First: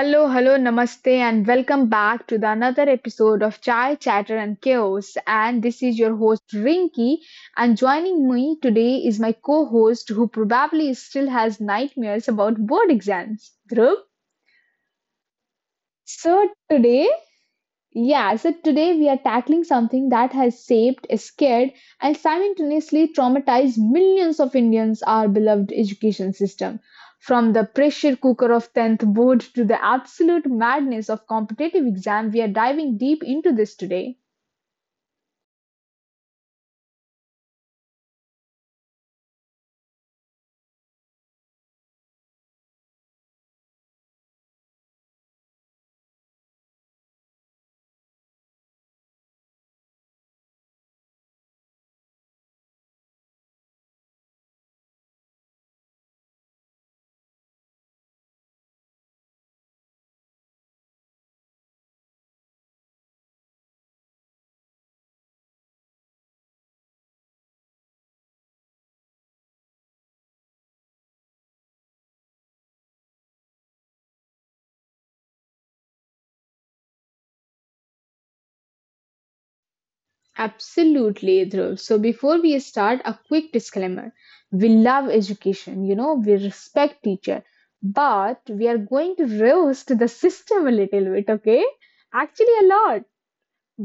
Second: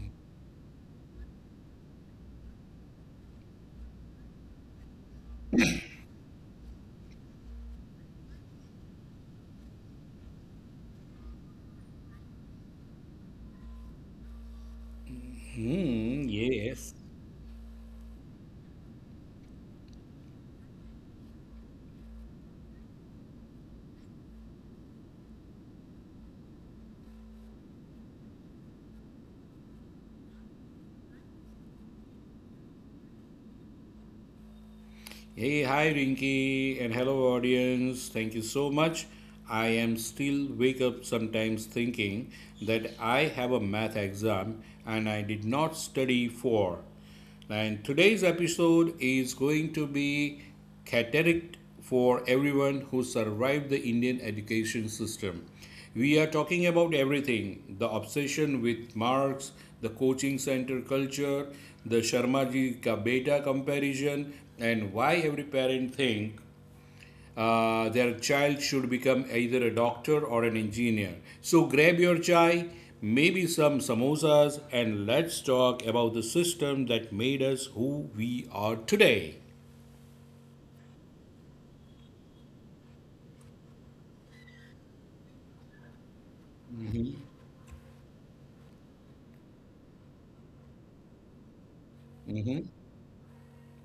Hello, hello, namaste, and welcome back to the another episode of Chai Chatter and Chaos. And this is your host Rinky, and joining me today is my co-host who probably still has nightmares about board exams. Dhruv. So Yes. today yeah, so today we are tackling something that has shaped, scared, and simultaneously traumatized millions of Indians, our beloved education system. From the pressure cooker of 10th board to the absolute madness of competitive exam, we are diving deep into this today. Hey, hi Rinky, and hello audience. Thank you so much. I am still wake up sometimes thinking that I have a math exam and I did not study for. And today's episode is going to be catered for everyone who survived the Indian education system. We are talking about everything the obsession with marks, the coaching center culture, the Sharmaji ka beta comparison, and why every parent think their child should become either a doctor or an engineer. So grab your chai, maybe some samosas, and let's talk about the system that made us who we are today. Absolutely, Dhruv. So before we start, a quick disclaimer. We love education, we respect teacher, but we are going to roast the system a little bit, okay? Actually, Mm-hmm. a lot.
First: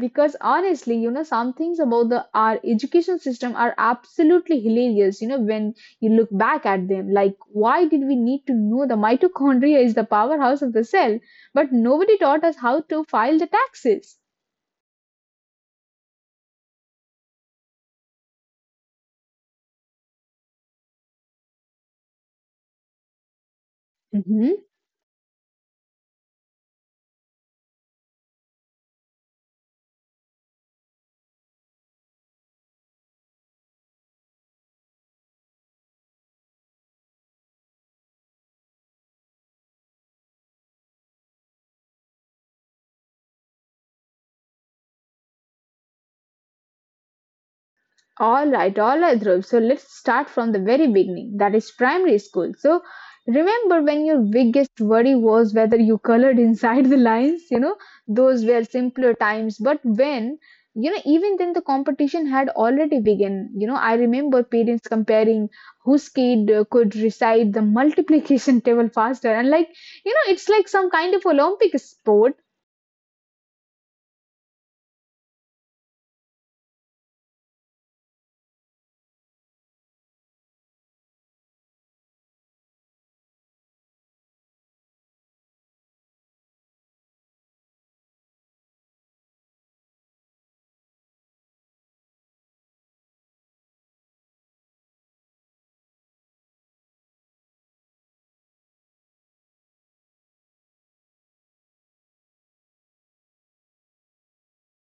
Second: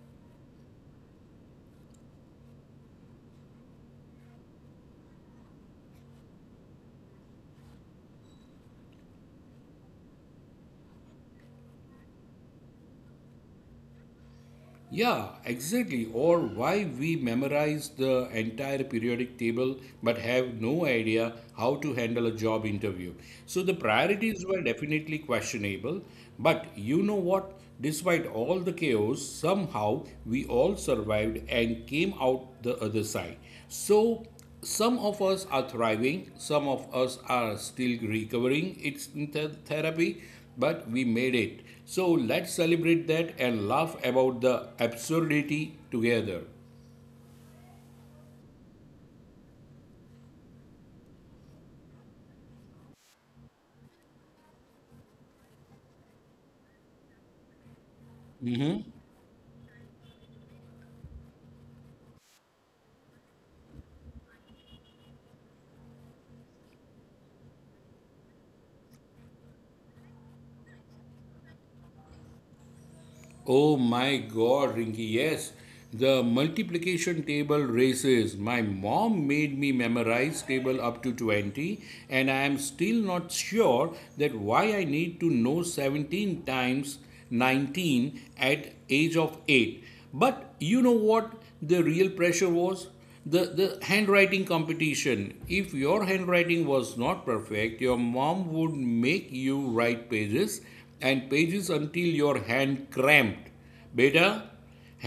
Because honestly, some things about the our education system are absolutely hilarious, when you look back at them, like why did we need to know the mitochondria is the powerhouse of the cell, but nobody taught us how to file the taxes. Yeah, exactly. Or why we memorize the entire periodic table but have no idea how to handle a job interview. So the priorities were definitely questionable. But you know what? Despite all the chaos, somehow we all survived and came out the other side. So some of us are thriving, some of us are still recovering. It's therapy, but we made it. So let's celebrate that and laugh about the absurdity together. All right, Dhruv. So let's start from the very beginning. That is primary school. So remember when your biggest worry was whether you colored inside the lines? You know, those were simpler times. You know, even then the competition had already begun. You know, I remember parents comparing whose kid could recite the multiplication table faster. And like, you know, it's like some kind of Olympic sport. Oh my god, Rinky, yes. The multiplication table races. My mom made me memorize table up to 20, and I am still not sure that why I need to know 17 times 19 at age of 8. But you know what the real pressure was? The handwriting competition. If your handwriting was not perfect, your mom would make you write pages and pages until your hand cramped. Beta,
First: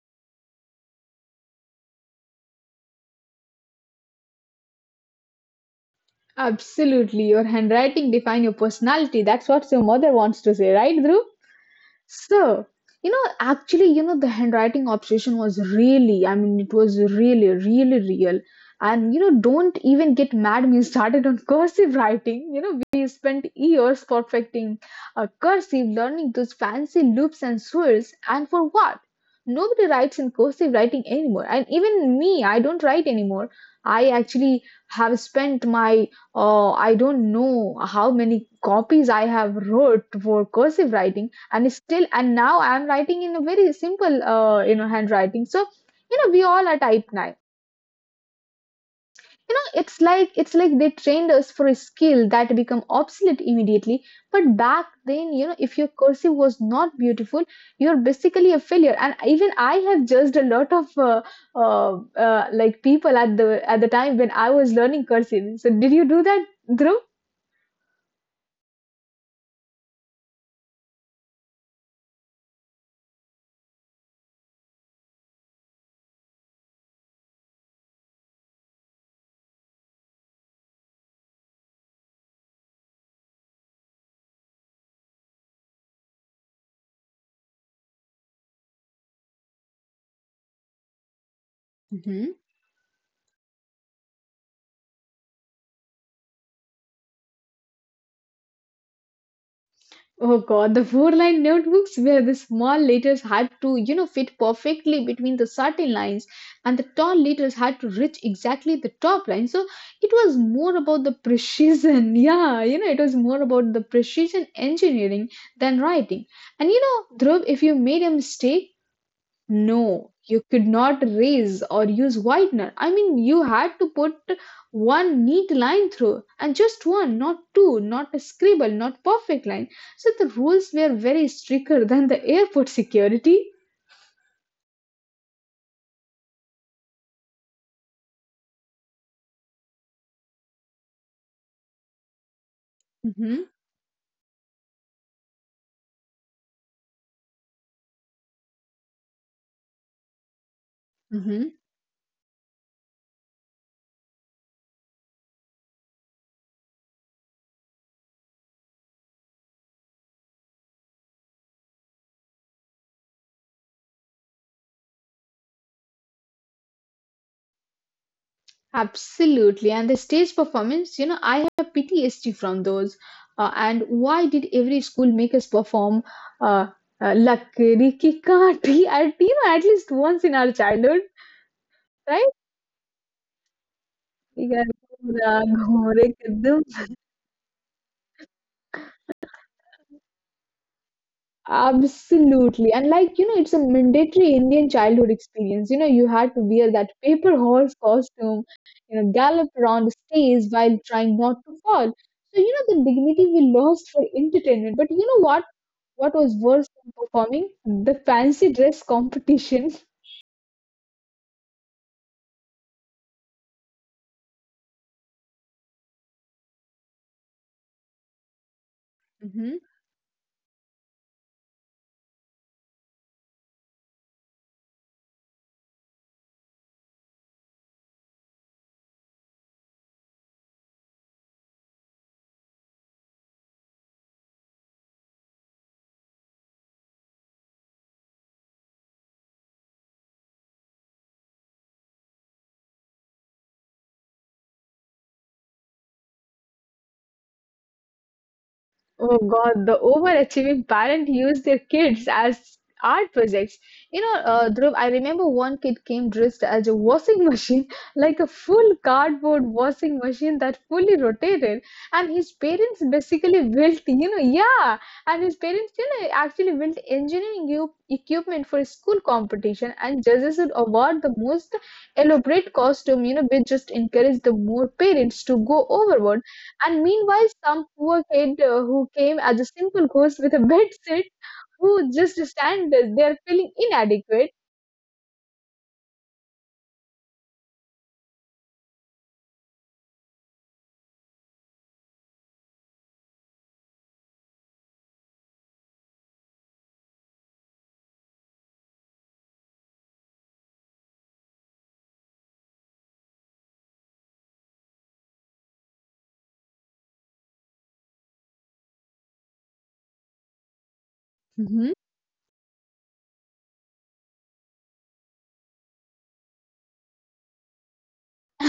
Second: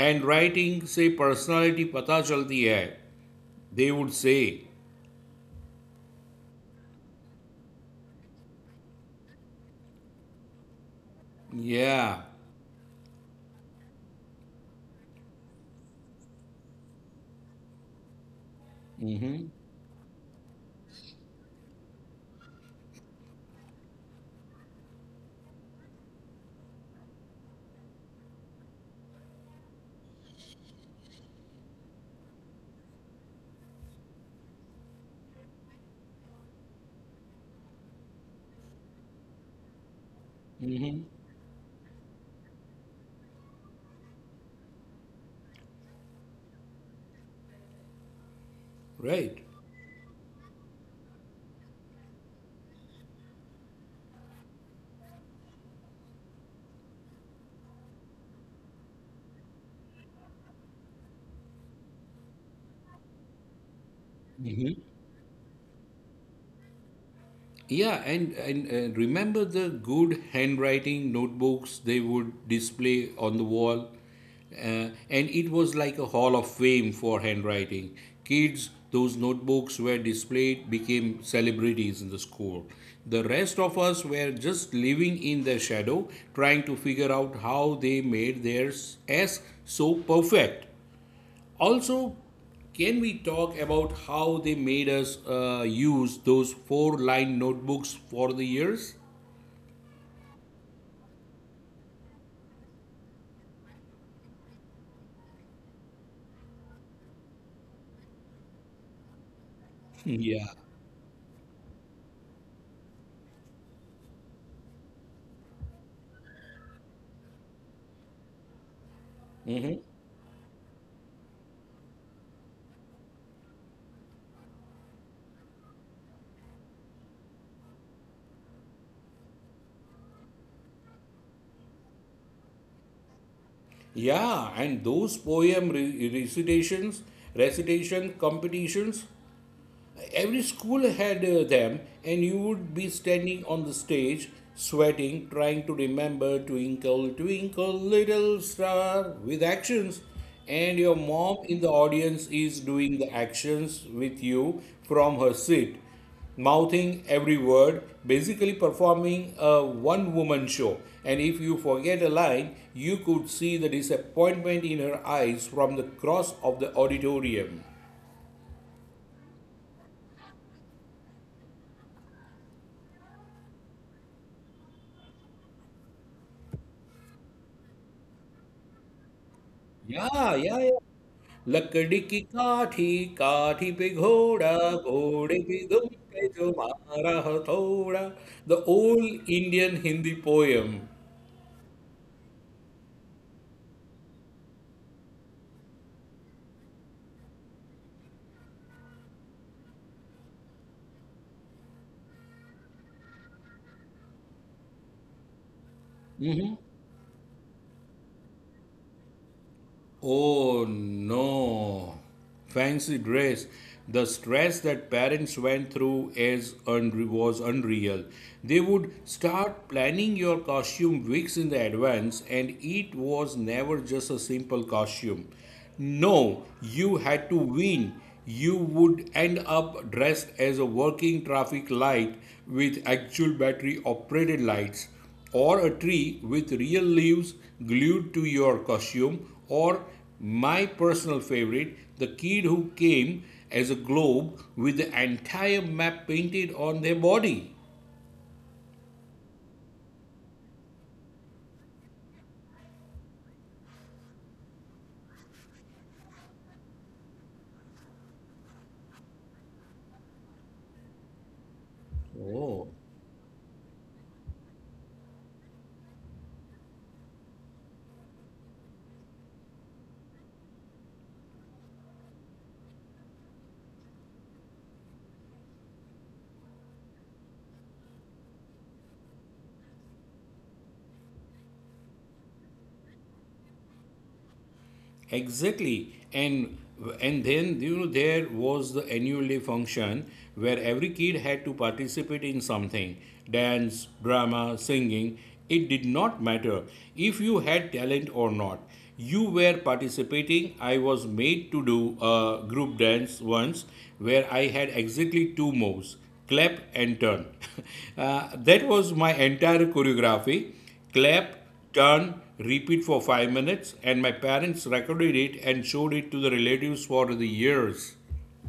handwriting से personality पता चलती है, they would say. Absolutely. Your handwriting define your personality. That's what your mother wants to say, right, Dhruv? Yeah. So, you know, actually, you know, the handwriting obsession was really, I mean, it was really, really real. And, you know, Mm-hmm. don't even get mad me started on cursive writing. You know, we spent years perfecting cursive, learning those fancy loops and swirls. And for what? Nobody writes in cursive writing anymore. And even me, I don't write anymore. I actually have spent my, I don't know how many copies I have wrote for cursive writing. And still, and now I'm writing in a very simple you know, handwriting. So you know, we all are type 9. Right. You know, it's like, they trained us for a skill that become obsolete immediately. But back then, you know, if your cursive was not beautiful, you're basically a failure. And even I have judged a lot of uh, like people at the time when I was Mm-hmm. learning cursive. So did you do that, Dhruv? Yeah, and remember the good handwriting notebooks they would display on the wall. And it was like a hall of fame for handwriting. Kids, those notebooks were displayed, became celebrities in the school. The rest of us were just living in their shadow, trying to figure out how they made theirs as so perfect. Also, can we talk about how they made us use those four line notebooks for the years? Oh God, the four-line notebooks where the small letters had to, you know, fit perfectly between the certain lines, and the tall letters had to reach exactly the top line. So it was Yeah. more about the precision. Yeah, you know, it was more about the precision engineering than writing. And you know, Dhruv, if you made a mistake, no, you could not raise or use whitener. I mean, you had to put one neat line through, and just one, not two, not a scribble, not perfect line. So the rules were very stricter than the airport security. Yeah, and those poem recitations, recitation competitions, every school had them, and you would be standing Hmm. on the stage, sweating, trying to remember Twinkle Twinkle Little Star with actions, and your mom Hmm. in the audience is doing the actions with you from her seat, mouthing every word, basically performing a one woman show. And if you forget a line, you could see the disappointment in her eyes from the cross of the auditorium. Absolutely. And the stage performance, you know, I have PTSD from those. And why did every school make us perform uh, Lakdi Ki Kaati at, you know, at least once in Yeah, our yeah, yeah. childhood, लकड़ी right? की काठी काठी पे घोड़ा Yeah, घोड़े पे दुम Ghorak पे जो Kaddam. मारा हथौड़ा, the old Indian Hindi poem. Absolutely. And like, you know, it's a mandatory Indian childhood experience. You know, you had to wear that paper horse costume, you know, gallop around the stage while trying not to fall. So, you know, the dignity we lost for entertainment. But you know what? What was worse than performing? The fancy dress competition. Oh no. Fancy dress. The stress that parents went through was unreal. They would start planning your costume weeks in the advance, and it was never just a simple costume. No, you had to win. You would end up dressed as a working traffic light with actual battery operated lights, or a tree with real leaves glued to your costume, or my personal favorite, the kid who came as a globe with the entire map painted on their body. Oh God, the overachieving parent used their kids as art projects. You know, Dhruv, I remember one kid came dressed as a washing machine, like a full cardboard washing machine that fully rotated, and his Oh. parents basically built, you know, yeah, and his parents, you know, actually built engineering equipment for a school competition, and judges would award the most elaborate costume, you know, which just encouraged the more parents to go overboard. And meanwhile, some poor kid who came as a simple ghost with a bed sit, who just stand there feeling inadequate. Exactly. And then, you know, there was the annual day function where every kid had to participate in something: dance, drama, singing. It did not matter if you had talent or not, you were participating. I was made to do a group dance once where I had exactly two moves: clap and turn. That was my entire choreography: clap, turn, repeat for 5 minutes, and my parents recorded it and showed it to the relatives for the years.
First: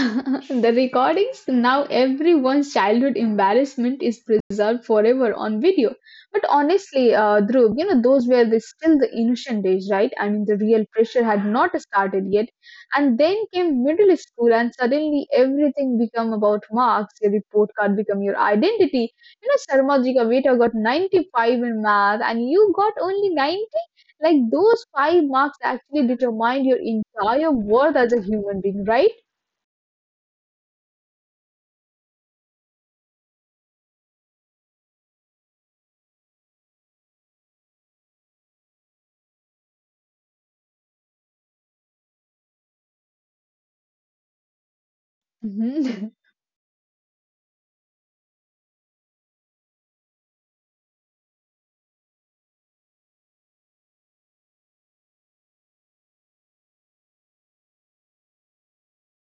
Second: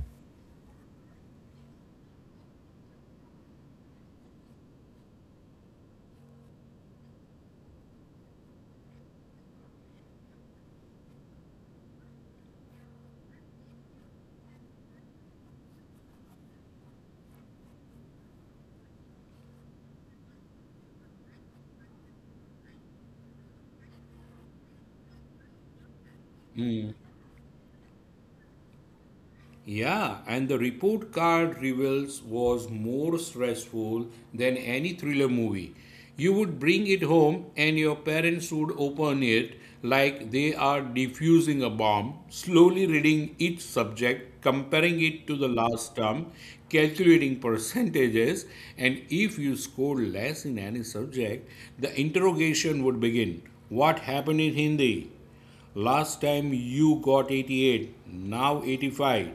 The recordings, now everyone's childhood embarrassment is preserved forever on video. But honestly, Dhruv, you know, those were the, still the innocent days, right? I mean, the real pressure had not started yet. And then came middle school, and suddenly everything became about marks. Your report card became your identity. You know, sarmajika beta got 95 in math and you got only 90. Like those five marks actually determined your entire worth as a human being, right? Yeah, and the report card reveals was more stressful than any thriller movie. You would bring it home and your parents would open it like they are defusing a bomb, slowly reading each subject, comparing it to the last Mhm. term, calculating percentages. And if you scored less in any subject, the interrogation would begin. What happened in Hindi? Last time you got 88, now 85.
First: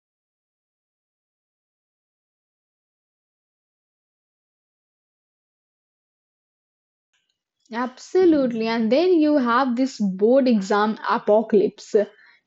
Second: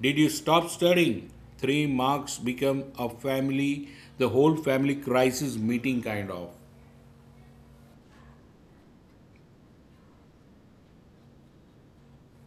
Did you stop studying? Three marks become a family, the whole family crisis meeting kind of. Absolutely. And then you have this board exam apocalypse.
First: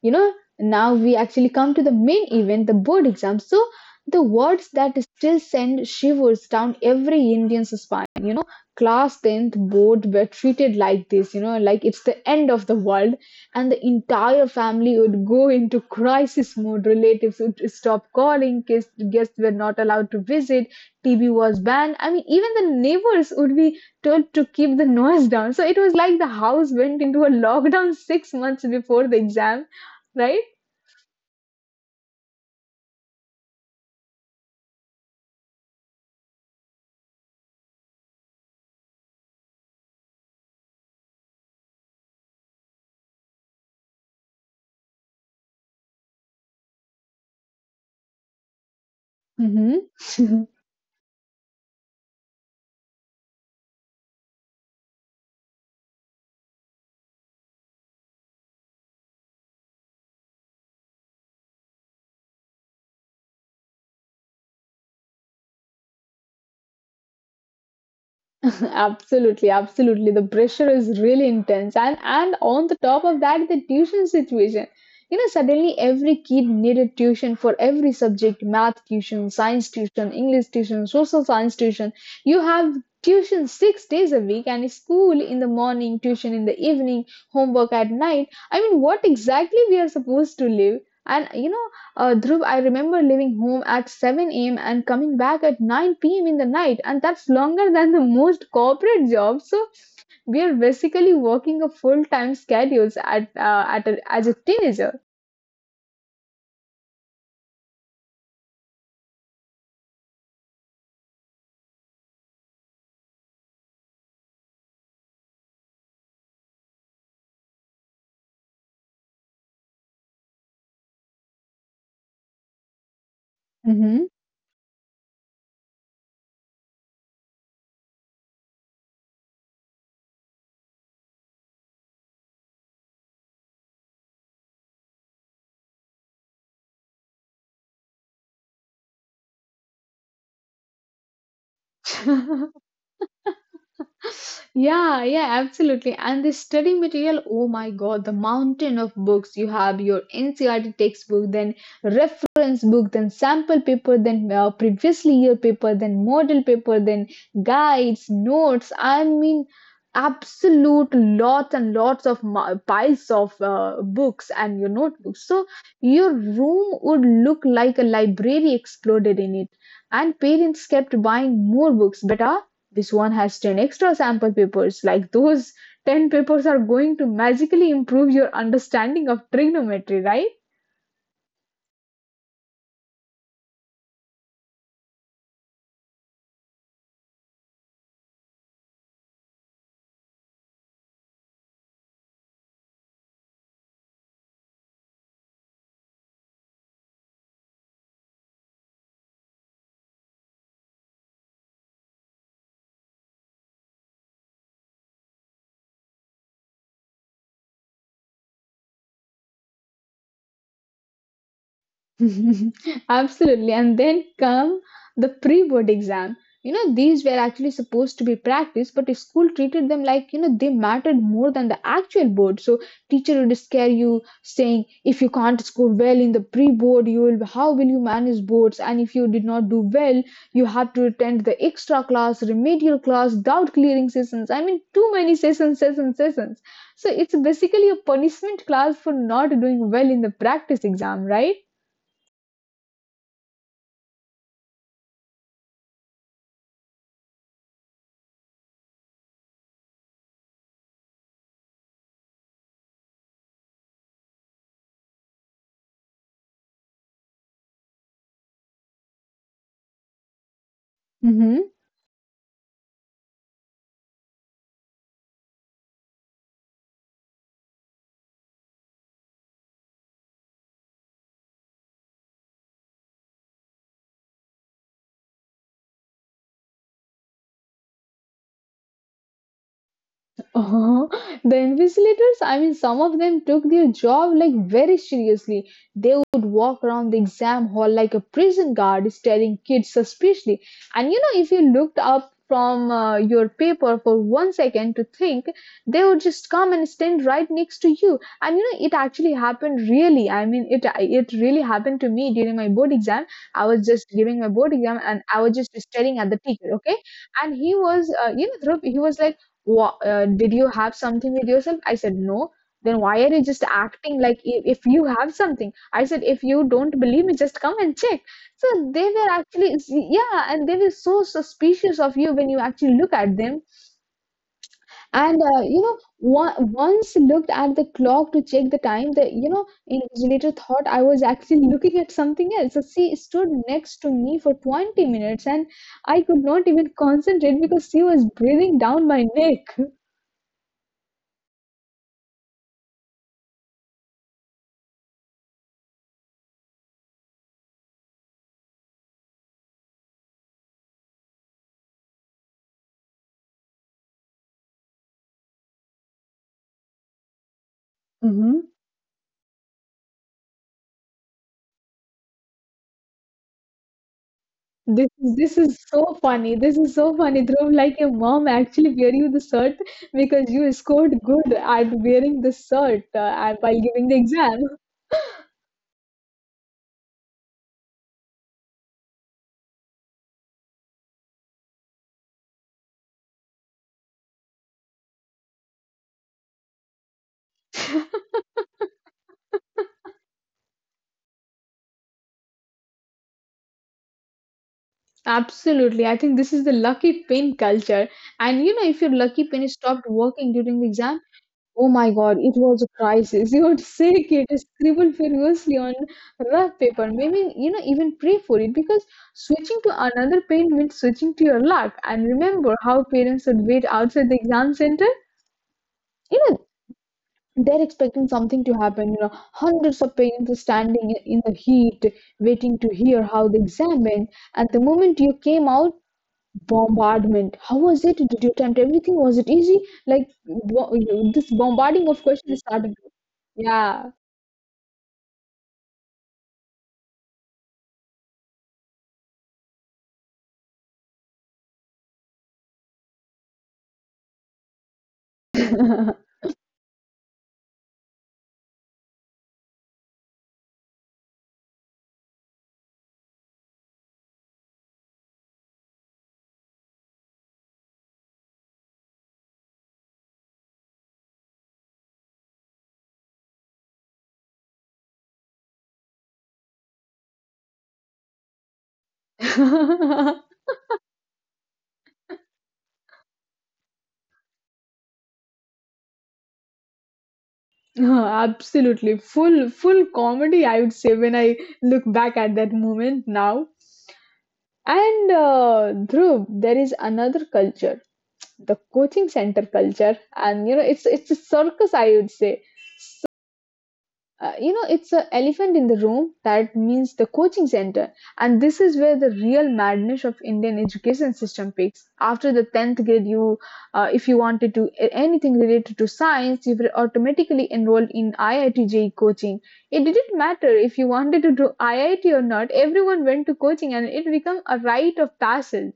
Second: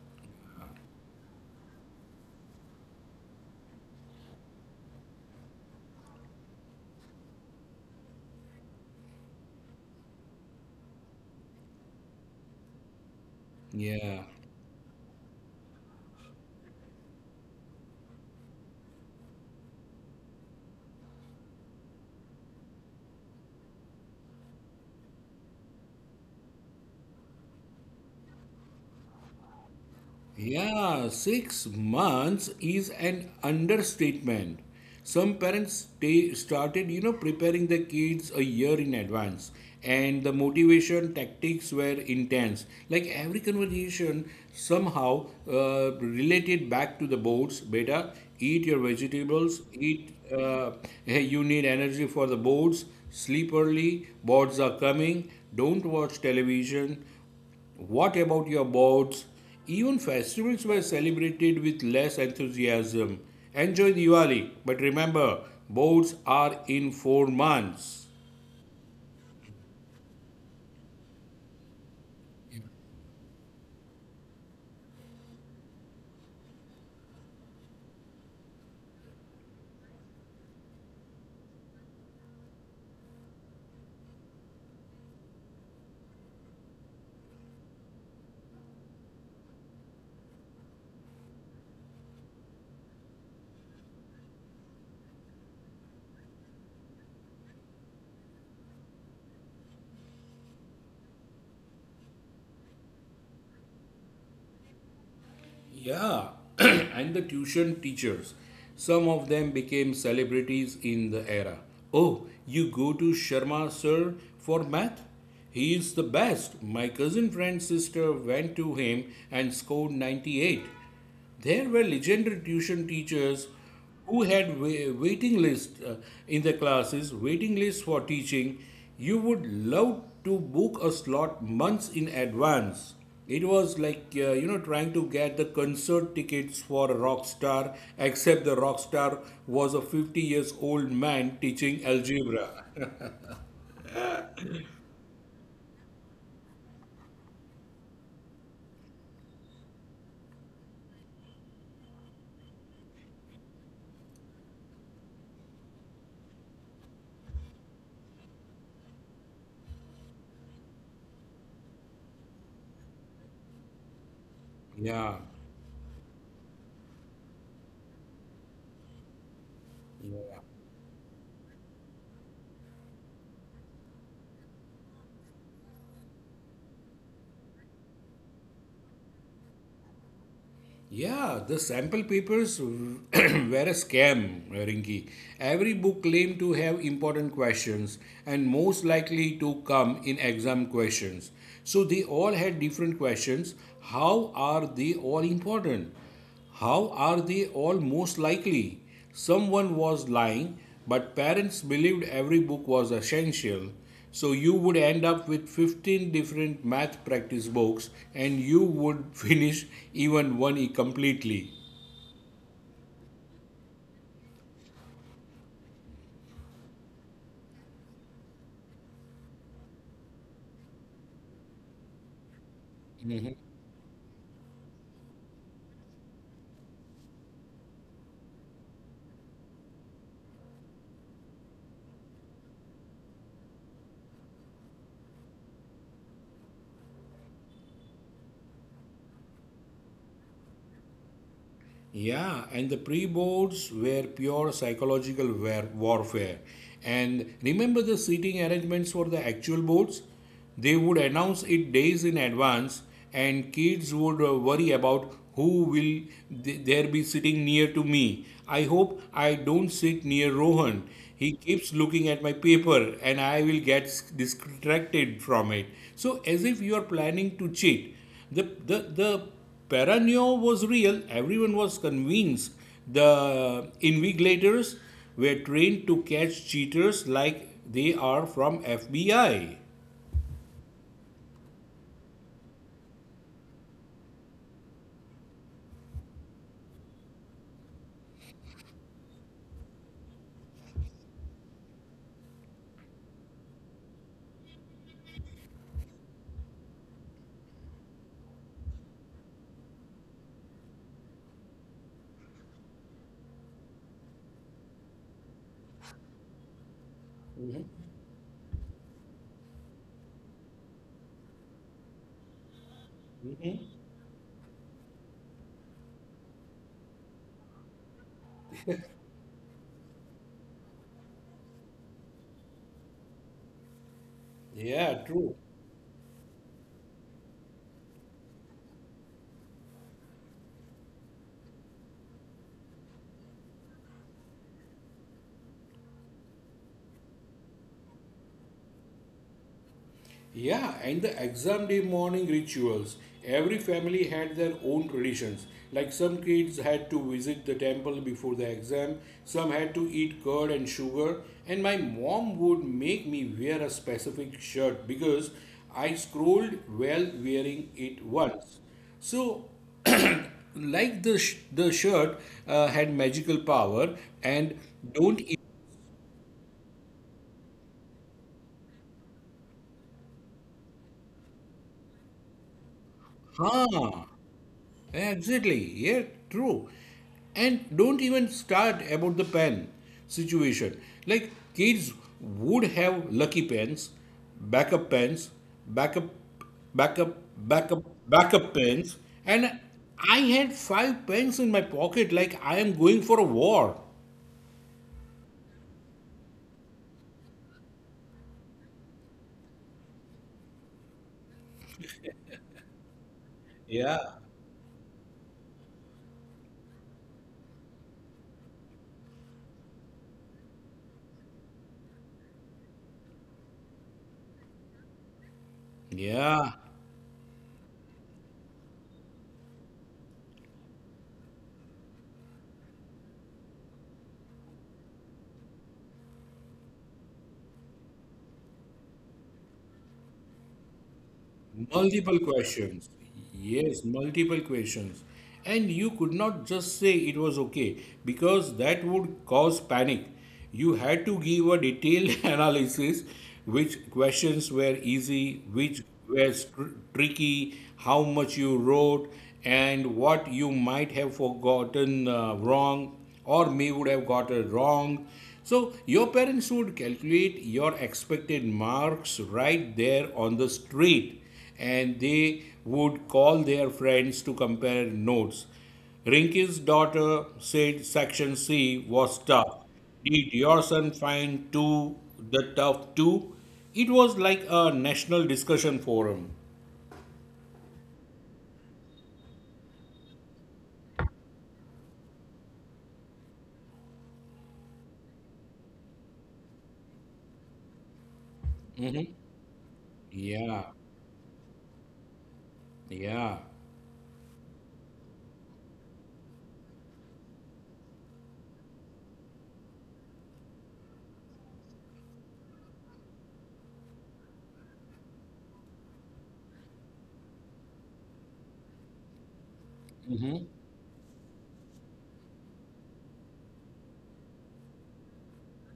You know, now we actually come to the main event, the board exam. So the words that still send shivers down every Indian's spine, you know, class 10th board were treated like this, you know, like it's the end of the world, and the Yeah. entire family would go into crisis mode. Relatives would stop calling, guests were not allowed to visit, TV was banned. I mean, even the neighbors would be told to keep the noise down. So it was like the house went into a lockdown 6 months before the exam, right? Yeah, 6 months is an understatement. Some parents started, preparing their kids a year in advance, and the motivation tactics were intense. Like every conversation, somehow related back to the boards. Beta, eat your vegetables. Mm-hmm. Eat. Hey, you need energy for the boards. Sleep early. Boards are coming. Don't watch television. What about your boats? Even festivals were celebrated with less enthusiasm. Enjoy Diwali, but remember, boards are in 4 months. Absolutely, absolutely. The pressure is really intense, and on the top of that, the tuition situation. You know, suddenly every kid needed tuition for every subject: math tuition, science tuition, English tuition, social science tuition. You have tuition 6 days a week, and school in the morning, tuition in the evening, homework at night. I mean, what exactly we are supposed to live? And you know. Dhruv, I remember leaving home at 7 a.m. and coming back at 9 p.m. in the night, and that's longer than the most corporate jobs. So we are basically working a full-time schedules at as a teenager. Yeah, and the tuition teachers. Some of them became celebrities in the era. Oh, you go to Sharma sir for math? He is the best. My cousin friend's sister went to him and scored 98. There were legendary tuition teachers Mhm. who had waiting lists in the classes, waiting lists for teaching. You would love to book a slot months in advance. It was like trying to get the concert tickets for a rock star, except the rock star was a 50 years old man teaching algebra. Yeah, yeah, absolutely. And the study material, oh my God, the mountain of books. You have your NCRT textbook, then reference book, then sample paper, then previously year paper, then model paper, then guides, notes. I mean, absolute lots and lots of piles of books and your Yeah. notebooks. So your room would look like a library exploded in it. And parents kept buying more books, but this one has 10 extra sample papers. Like those 10 papers are going to magically improve your understanding of trigonometry, right? Yeah, the sample papers were a scam, Rinki. Every book claimed to have important questions and most likely to come in exam questions. So they all had different questions. How are they all important? How are they all most likely? Someone was lying, but parents believed every book was essential. So you would end up with 15 different math practice books and you would finish even one completely. Absolutely. And then come the pre board exam. You know, these were actually supposed to be practiced, but school treated them like, you know, they mattered more than the actual board. So teacher would scare you saying, if you can't score well in the pre board, you will how will you manage boards? And if you did not do well, you had to attend the extra class, remedial class, doubt clearing sessions. I mean, too many sessions, sessions, sessions. So it's basically a punishment class for not doing well in the practice exam, right? Yeah, and the pre boards were pure psychological warfare. And remember the seating arrangements for the actual boards? They would announce it days in advance, and kids would worry about who will there be sitting near to me. I hope I don't sit near Rohan. He Mhm. keeps looking at my paper, and I will get distracted from it. So, as if you are planning to cheat. The paranoia was real. Everyone was convinced the invigilators were trained to catch cheaters like they are from FBI. Oh, the invigilators, I mean, some of them took their job like very seriously. They would walk around the exam hall like a prison guard, staring kids suspiciously. And you know, if you looked up from your paper for one second to think, they would just come and stand right next to you. And you know, it actually happened really. I mean, it really happened to me during my board exam. I was just giving my board exam, and I was just staring at the teacher. Okay, and he was, you know, Dhruv, he was like, Wha did you have something with yourself? I said, no. Then why are you just acting like if you have something? I said, if you don't believe me, just come and check. So they were actually, yeah, and they were so suspicious of you when you actually look at them. Yeah, And, true. You know, once looked at the clock to check the time, the, you know, invigilator thought I was actually looking at something else. So she stood next to me for 20 minutes, and I could not even concentrate because she was breathing down my neck. Yeah, and the exam day morning rituals. Every family had their own traditions. Like, some kids had to visit the temple before the exam, some had to eat curd and sugar, and my mom would make me wear a specific shirt because I scrolled while wearing it once. So, like the shirt had magical power, and This is don't. this E- is so funny. This is so funny, Dhruv. Like your mom actually wear you the shirt because you scored good at wearing the shirt and while giving Huh. the exam. Exactly. Yeah, true. And don't even start about the pen situation. Like, kids would have lucky pens, backup, backup, backup, backup pens, and I had five pens in my pocket. Like I am going for a war. Absolutely. I think this is the lucky pin culture. And you know, if your lucky pin stopped working during the exam, oh my God, it was a crisis. You would Yeah. shake it, scribble furiously on rough paper, maybe, you know, even pray for it because switching to another pin means switching to your luck. And remember how parents would wait outside the exam center? you know Yeah. they're expecting something to happen, you know. Hundreds of parents are standing in the heat, waiting to hear how the exam went. And the moment you came out, bombardment. How was it? Did you attempt everything? Was it easy? Like, this bombarding of Multiple questions started. questions. Yes, multiple questions. And you could not just say it was okay because that would cause panic. You had to give a detailed analysis: which questions were easy, which Yeah. were tricky, how much you wrote, and what you might have forgotten wrong or may would have gotten wrong. So your parents would calculate your expected marks right there on the street, and they would call their friends to compare notes. Rinky's daughter said section C was tough. Did your son find too the tough too? It was like a national discussion forum. Absolutely full comedy, I would say, when I look back at that moment now. And Dhruv, there is another culture, the coaching center culture. And you know, Yeah, it's a circus, I would say. yeah. You know, it's an elephant in the room. That means the coaching center. And this is where the real madness of Indian education system peaks after the 10th grade. You if you wanted to anything related to science, you were automatically enrolled in IIT coaching. It didn't matter if you wanted to do IIT or not. Everyone went to coaching, and it became a rite of passage,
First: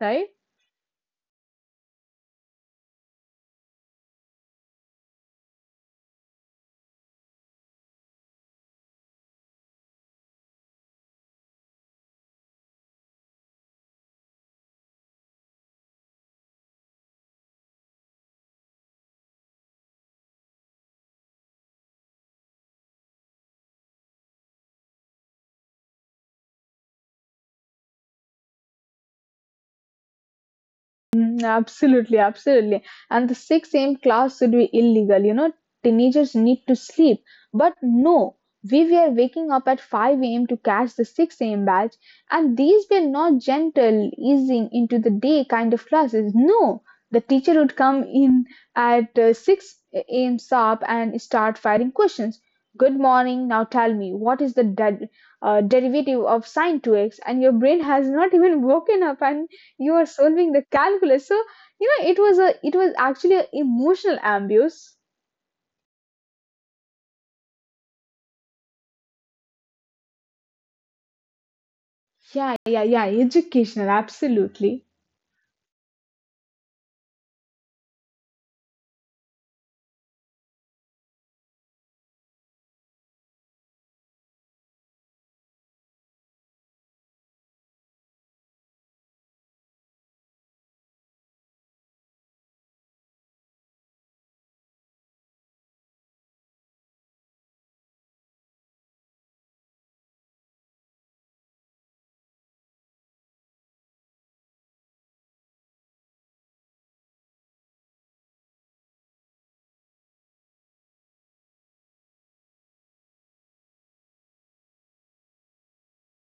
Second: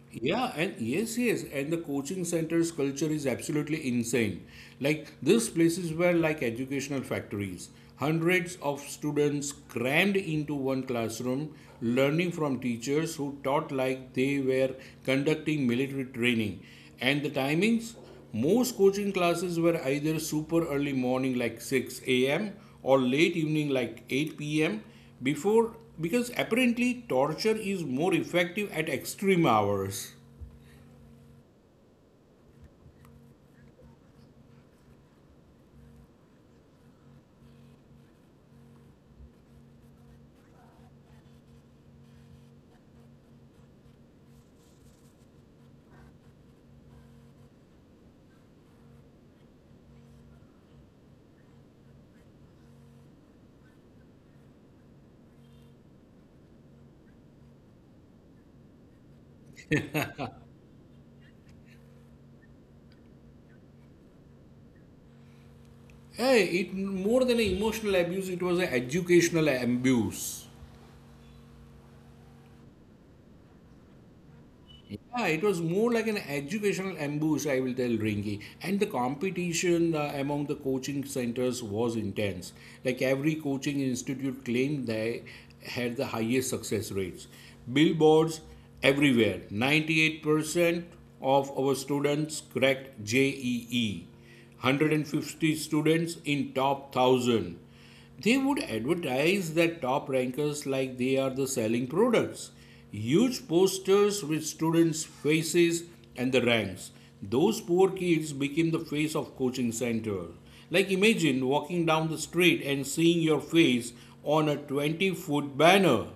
right? Yeah, and yes, yes, and the coaching centers culture is absolutely insane. Like, these places were like educational factories. Hundreds of students crammed into one classroom, learning from teachers who taught like they were conducting military training. And the timings, most coaching classes were either super early morning like 6 a.m. or late evening like 8 p.m before, because apparently torture is more effective at extreme hours. Mm. Absolutely, absolutely. And the six a.m. class should be illegal. You know, teenagers need to sleep. But no, we were waking up at 5 a.m. to catch the 6 a.m. batch, and these were not gentle, easing into the day kind of classes. No, the teacher would come in at 6 a.m. sharp and start firing questions. Good morning. Now tell me, what is the derivative of sine 2x? And your brain has not even woken up, and you are solving the calculus. So you know, it was a, it was actually an emotional abuse. Hey, it more than an emotional abuse, it was an educational abuse. Yeah, yeah, yeah, educational, absolutely. Yeah, it was more like an educational ambush, I will tell Ringy. And the competition among the coaching centers was intense. Like every coaching institute claimed they had the highest success rates. Billboards everywhere. 98% of our students cracked JEE. 150 students in top 1000. They would advertise that top rankers like they are the selling products. Huge posters with students' faces and the ranks. Those poor kids became the face of coaching center. Like, imagine walking down the street and seeing your face on a 20-foot banner.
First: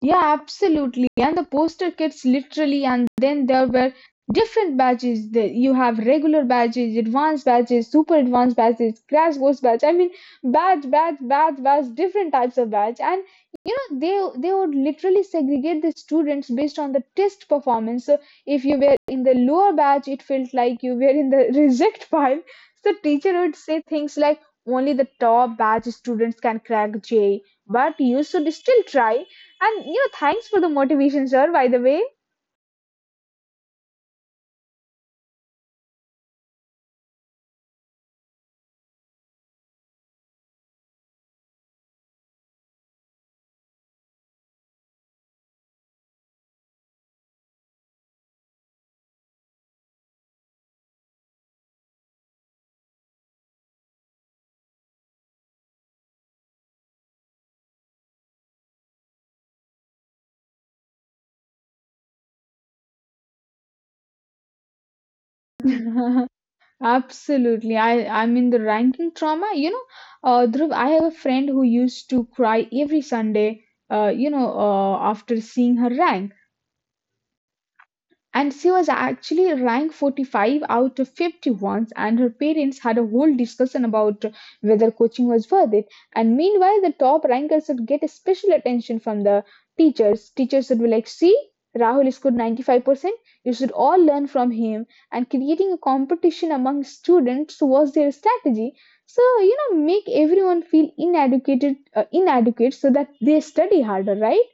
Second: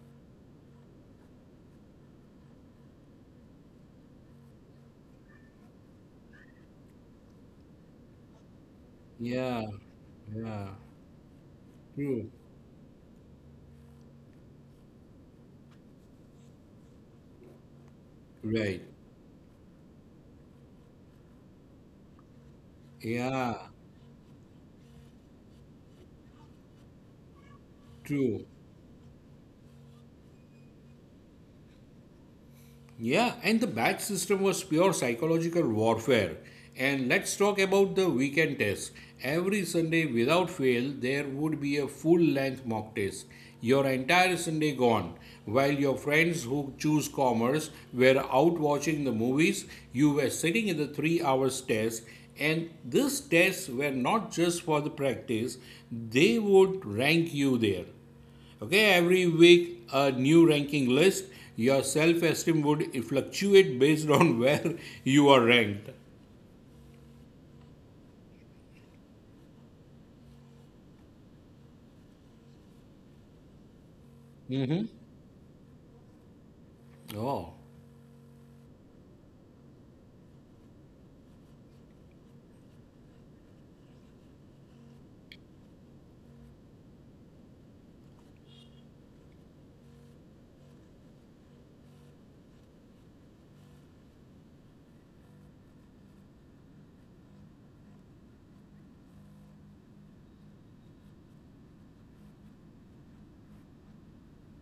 Yeah, absolutely. And the poster kits literally. And then there were different badges. You have regular badges, advanced badges, super advanced badges, crash Yeah, course badge. I mean, yeah, badge, badge, badge, badge, true, different types of badge. And you know, they would literally segregate the students based on the test performance. So if right. you were in the lower batch, it felt like you were in the reject pile. So teacher Yeah, would say things like, only the top batch students can crack J, but you true. should still try. And you know, thanks for the motivation, sir, by the way. Yeah, and the batch system was pure psychological warfare. And let's talk about the weekend test. Every Sunday, without fail, there would be a full length mock test. Your entire Sunday gone. While your friends who choose commerce were out watching the movies, you were sitting in the 3 hours test. And these tests were not just for the practice, they would rank you there. Okay, every week a new ranking list. Your self esteem would fluctuate based on where you are ranked. Absolutely. I'm in the ranking trauma. You know, Dhruv, I have a friend who used to cry every Sunday, Hmm. After seeing her rank. Oh. And she was actually ranked 45 out of 50 once, and her parents had a whole discussion about whether coaching was worth it. And meanwhile, the top rankers would get a special attention from the teachers. Teachers would be like, see, Rahul scored 95%, you should all learn from him. And creating a competition among students was their strategy. So you know, make everyone feel inadequate, inadequate so that they study harder, right?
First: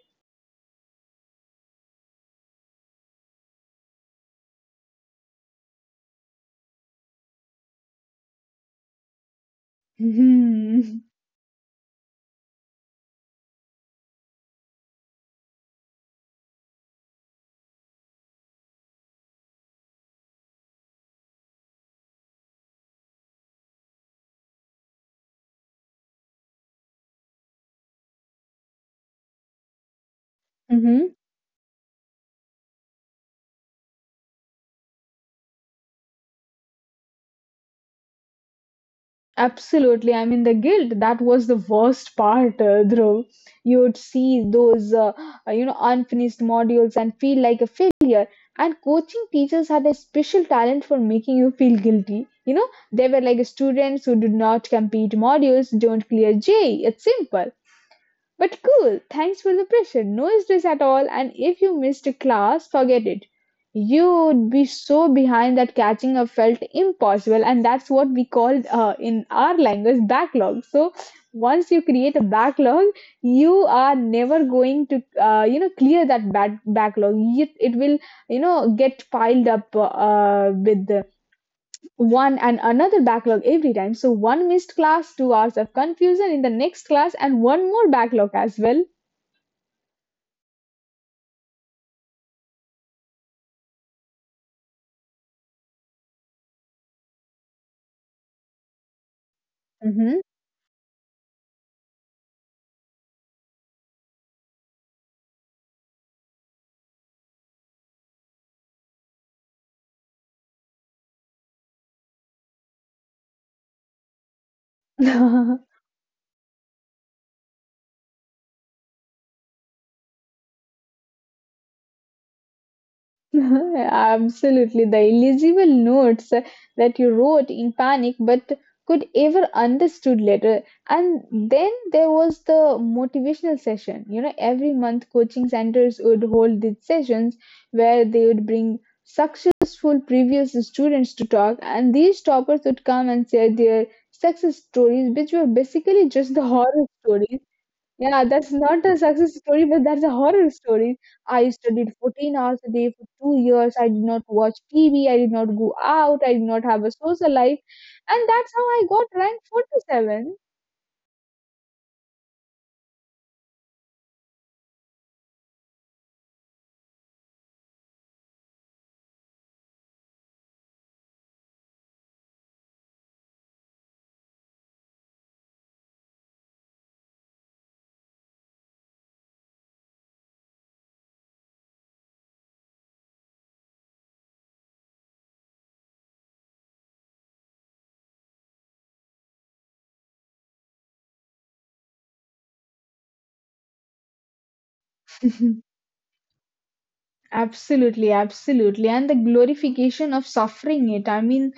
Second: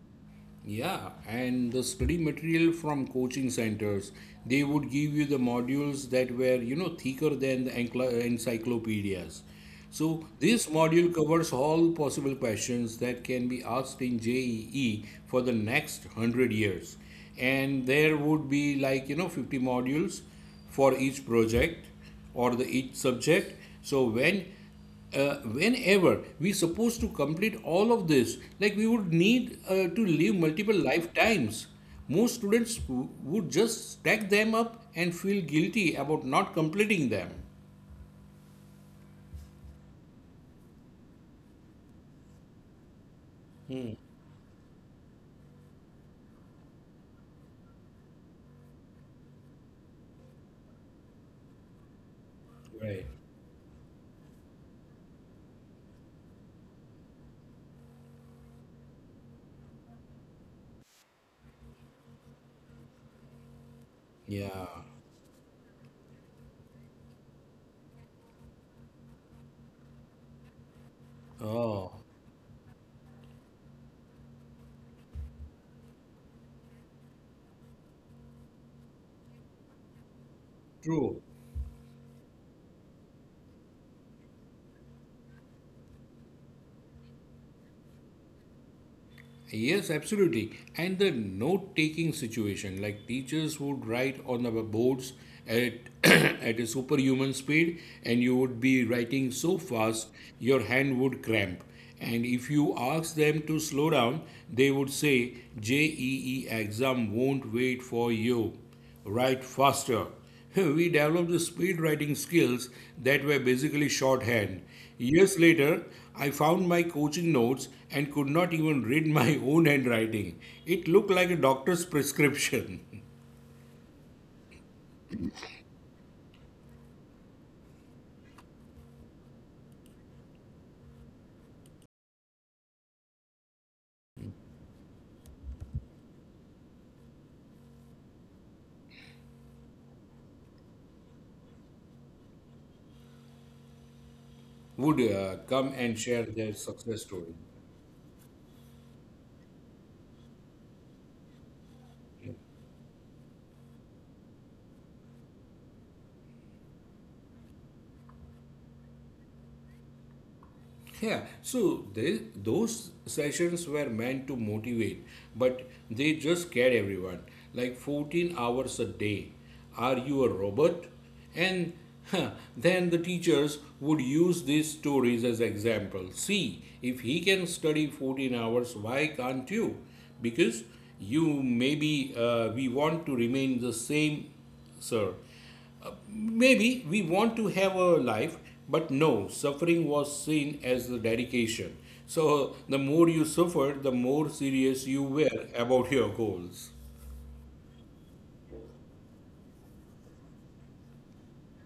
Yeah, and the study material from coaching centers, they would give you the modules that were, thicker than the encyclopedias. So this module covers all possible questions that can be asked in JEE for the next 100 years. And there would be like, 50 modules for each project or the each subject. So whenever we supposed to complete all of this, like, we would need to live multiple Hmm. lifetimes. Most students would just stack them up and feel guilty about not completing them. Absolutely. I mean, the guilt, that was the worst part, Dhruv. You would see those, unfinished modules and feel like a failure. And coaching teachers had a special talent for making you feel guilty. You know, they Right. were like, students who did not complete modules, don't clear J. It's simple. But cool, thanks for the pressure. No stress at all. And if you missed a class, forget it. You would be Yeah. so behind that catching up felt impossible. And that's what we called in our language backlog. So once you Oh, create a backlog, you are never going to, clear that bad backlog. It will, you know, get piled up with the true. one and another backlog every time. So one missed class, 2 hours of confusion in the next class, and one more backlog as well. Yes, absolutely. And the note taking situation, like, teachers would write on our boards at, at a superhuman speed, and you would be writing so fast Mhm. your hand would cramp. And if you ask them to slow down, they would say, JEE exam won't wait for you, write faster. We developed the speed writing skills that were basically shorthand. Years later, I found my coaching notes and could not even read my own handwriting. It looked like a doctor's prescription. Absolutely. The illegible notes that you wrote in panic but could ever understood later. And then there was the motivational session. You know, every month coaching centers would hold these sessions where they would bring successful previous students to talk, and these toppers would come and share their success Would stories, which were come and share basically just their the success horror story. stories. Yeah, that's not a success story, but that's a horror story. I studied 14 hours a day for 2 years. I did not watch TV. I did not go out. I did not have a social life. And that's how I got ranked 47. Yeah, so those sessions were meant to motivate, but they just scared everyone. Like, 14 hours a day. Are you a robot? And huh, then the teachers would use these stories as examples. See, if he can study 14 hours, why can't you? Because you maybe we want to remain the same, sir. Maybe we want to have a life, but no, suffering was seen as the dedication. So the more you suffered, the more serious you were about your goals. Absolutely, absolutely. And the glorification of suffering it. I mean,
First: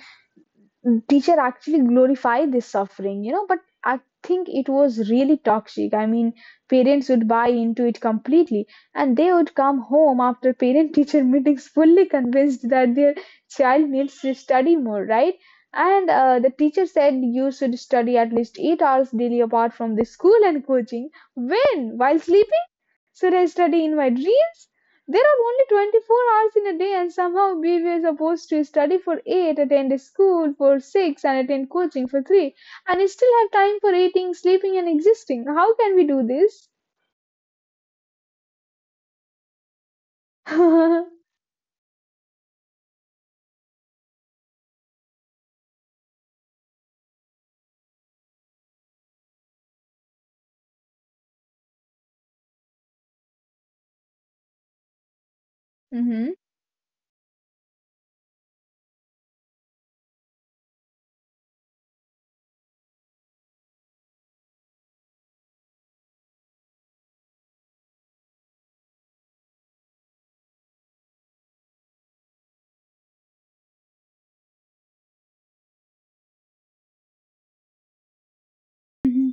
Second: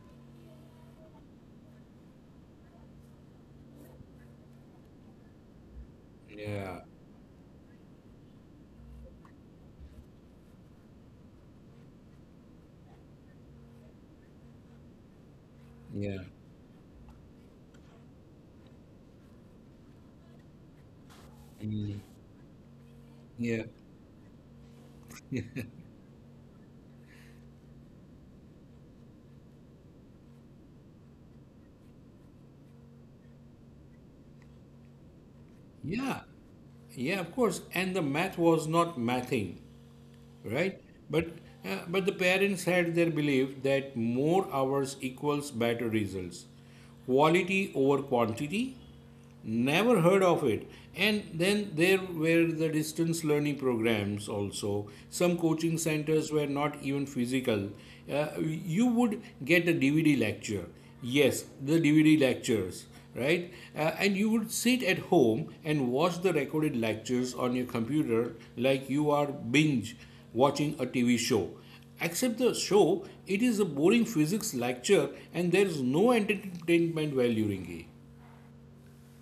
teacher actually glorified this suffering, you know, but I think it was really toxic. I mean, Yeah, parents would buy into it completely, and they would come home after parent teacher meetings fully convinced that their child needs to study more, right? And yeah, the teacher said, you should study at least 8 hours daily apart from the school and coaching. When? While sleeping? Should I yeah, study in my dreams? There are only 24 hours in a day, and somehow we were supposed to study for 8, attend school for 6, and attend coaching for 3, and still have time for eating, sleeping, and existing. How can we do yeah, this? yeah, of course. And the math was not mathing, right? But but the parents had their belief that more hours equals better results. Quality over quantity. Never heard of it. And then there were the distance learning programs also. Some coaching Mhm. centers were not even physical. You would get a DVD lecture. Yes, the DVD lectures, right? And you would sit at home and watch the recorded lectures on your computer like you are binge watching a TV show. Except the show, it is a boring physics lecture and there is no entertainment value, Ringy. Mhm.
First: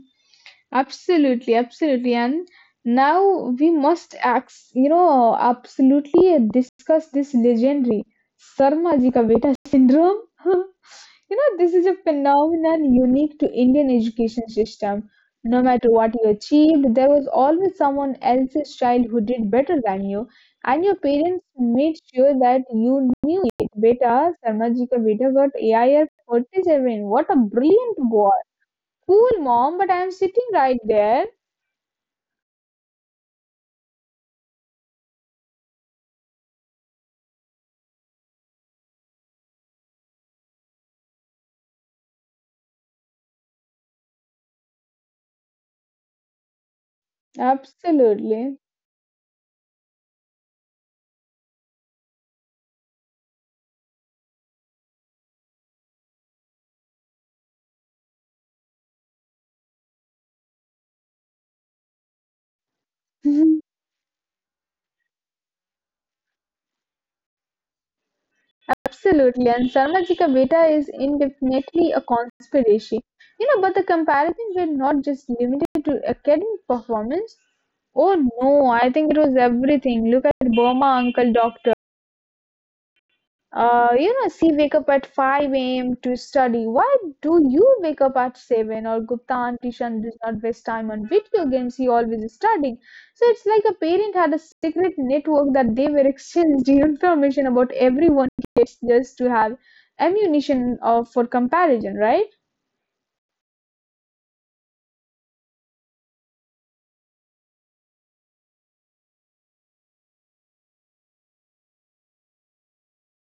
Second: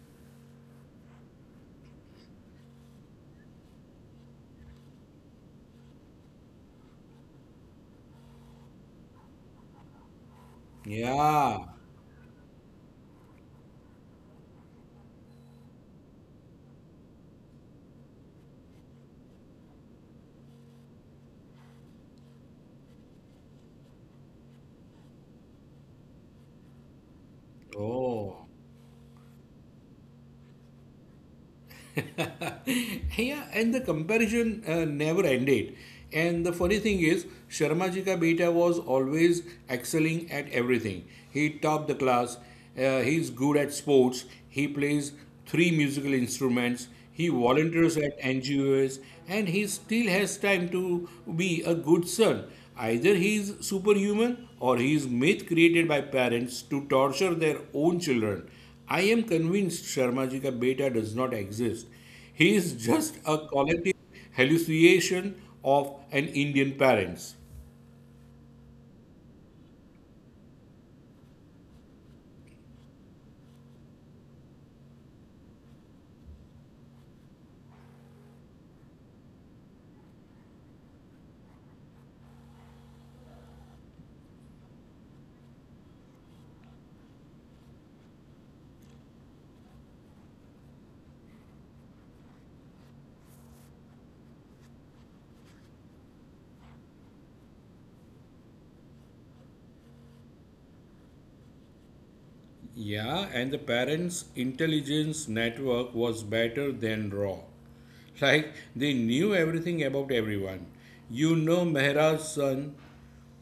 Absolutely, absolutely. And now we must, absolutely discuss this legendary Sarma ji ka beta syndrome. You know, Yeah. this is a phenomenon unique to Indian education system. No matter what you achieved, there was always someone else's child who did better than you, and your parents made sure that you knew it. Beta, Sarmaji ka Beta got AIR 47. What a brilliant Oh. boy. Cool, mom, but I'm sitting right there. Yeah, and the comparison never ended. And the funny thing is, Sharma ji ka beta was always excelling at everything. He topped the class. He's good at sports. He plays three musical instruments. He volunteers at Absolutely. NGOs, and he still has time to be a good son. Either he is superhuman or he is myth created by parents to torture their own children. I am convinced Sharma ji ka beta does not exist. He is just a collective hallucination of an Indian parents. Absolutely, and Sarmajica Beta is indefinitely a conspiracy. You know, but the comparisons were not just limited to academic performance. Oh no, I think it was everything. Look at Burma Uncle Doctor. You know, she wake up at 5 a.m. to study. Why do you wake up at 7? Or Gupta and Tishan does not waste time on video games. He always is studying. So it's like a parent had a secret network that they were exchanged information about everyone kids just to have ammunition for comparison, right? Yeah, and the parents' intelligence network was better than raw. Like, they knew everything about everyone. You know Mehraj's son,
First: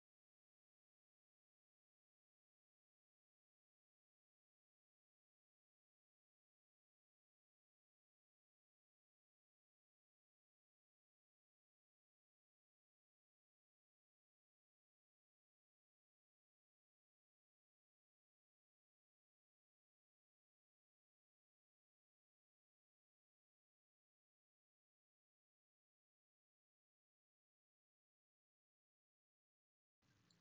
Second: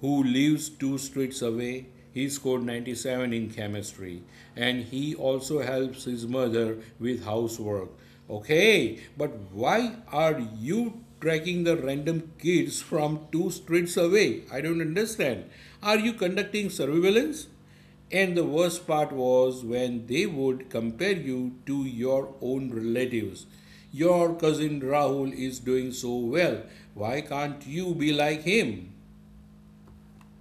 who lives two streets away, he scored 97 in chemistry and he also helps his mother with housework. Okay, but why are you tracking the random kids from two streets away? I don't understand. Are you conducting surveillance? And the worst part was when they would compare you to your own relatives. Your cousin Rahul is doing so well. Why can't you be like him?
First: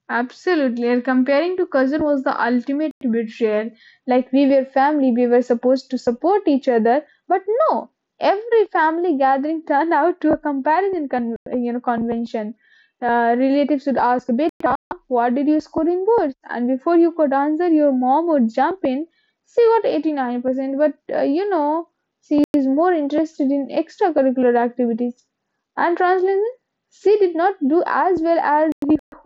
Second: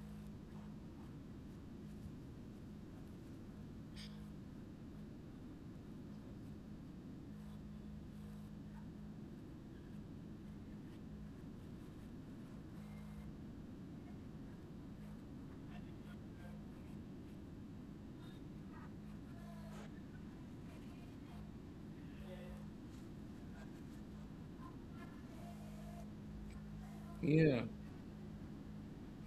Absolutely, and comparing to cousin was the ultimate betrayal. Like we were family, we were supposed to support each other, but no. Every family gathering turned out to a comparison, convention. Relatives would ask, "Beta, what did you score in boards?" And before you could answer, your mom would jump in. She got 89%, but she is more interested in extracurricular activities. And translation, she did not Yeah, do as well as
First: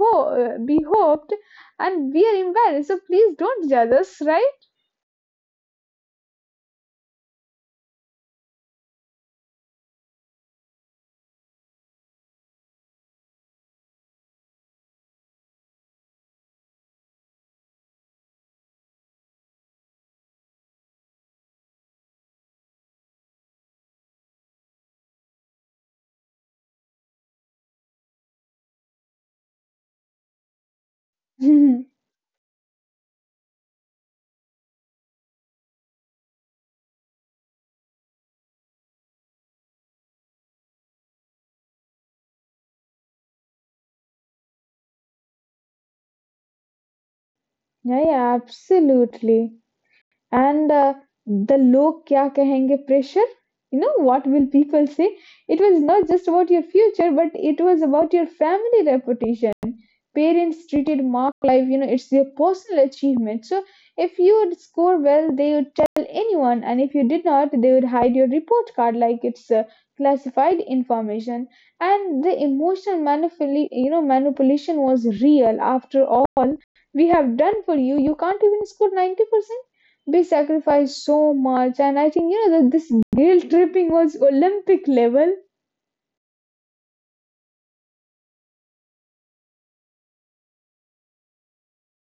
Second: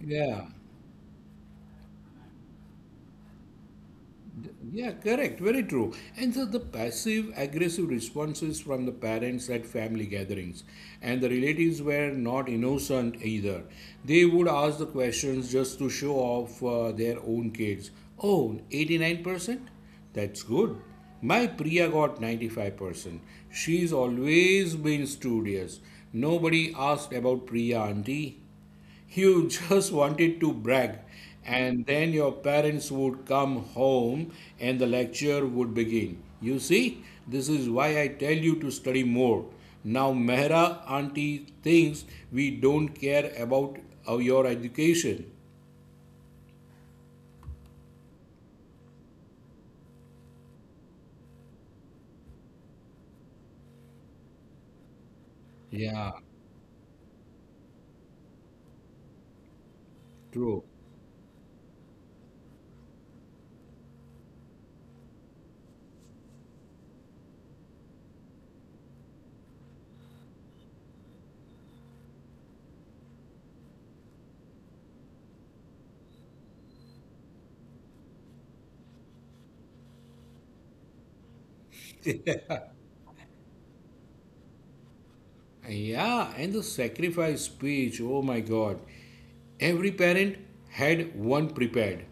yeah. be hoped, and we are embarrassed. So please don't judge us, right? Yeah, correct. Very true. And so the passive aggressive responses from the parents at family gatherings, and the relatives were not innocent either. They would ask the questions just to show off their own kids. Oh, 89%. That's good. My Priya got 95%. She's always been studious. Nobody asked about Priya auntie. You just wanted to brag, Yeah, and then your parents would come home and the lecture would begin. You see, this is why I tell you to study more. Now, Mehra auntie thinks we don't care about your education. yeah, absolutely. And the log kya kahenge pressure? You know, what will people say? It was not Yeah, just about your future, but it was about your family reputation. Parents true. treated mark life, you know, it's their personal achievement. So if you would score well, they would tell anyone, and if you did not, they would hide your report card like it's classified information. And the emotional manipulation was real. After all we have done for you, you can't even score 90%. We sacrificed so much. And I think you know that this guilt tripping was Olympic level. Yeah, and the sacrifice speech, oh my god. Every parent had one prepared.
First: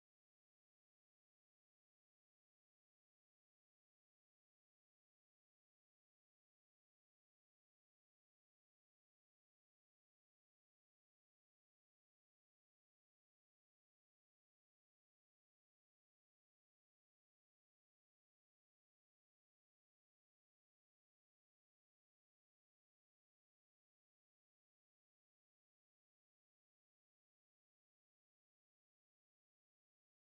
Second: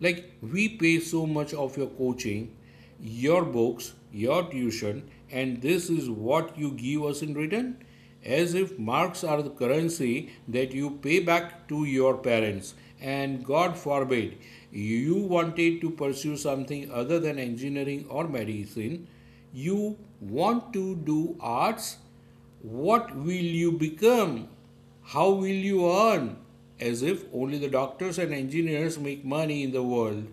Like, we pay so much of your coaching, your books, your tuition, and this is what you give us in return? As if marks are the currency that you pay back to your parents. And God forbid, you wanted to pursue something other than engineering or medicine, you want to do arts, what will you become? How will you earn? As if only the doctors and engineers make money in the world.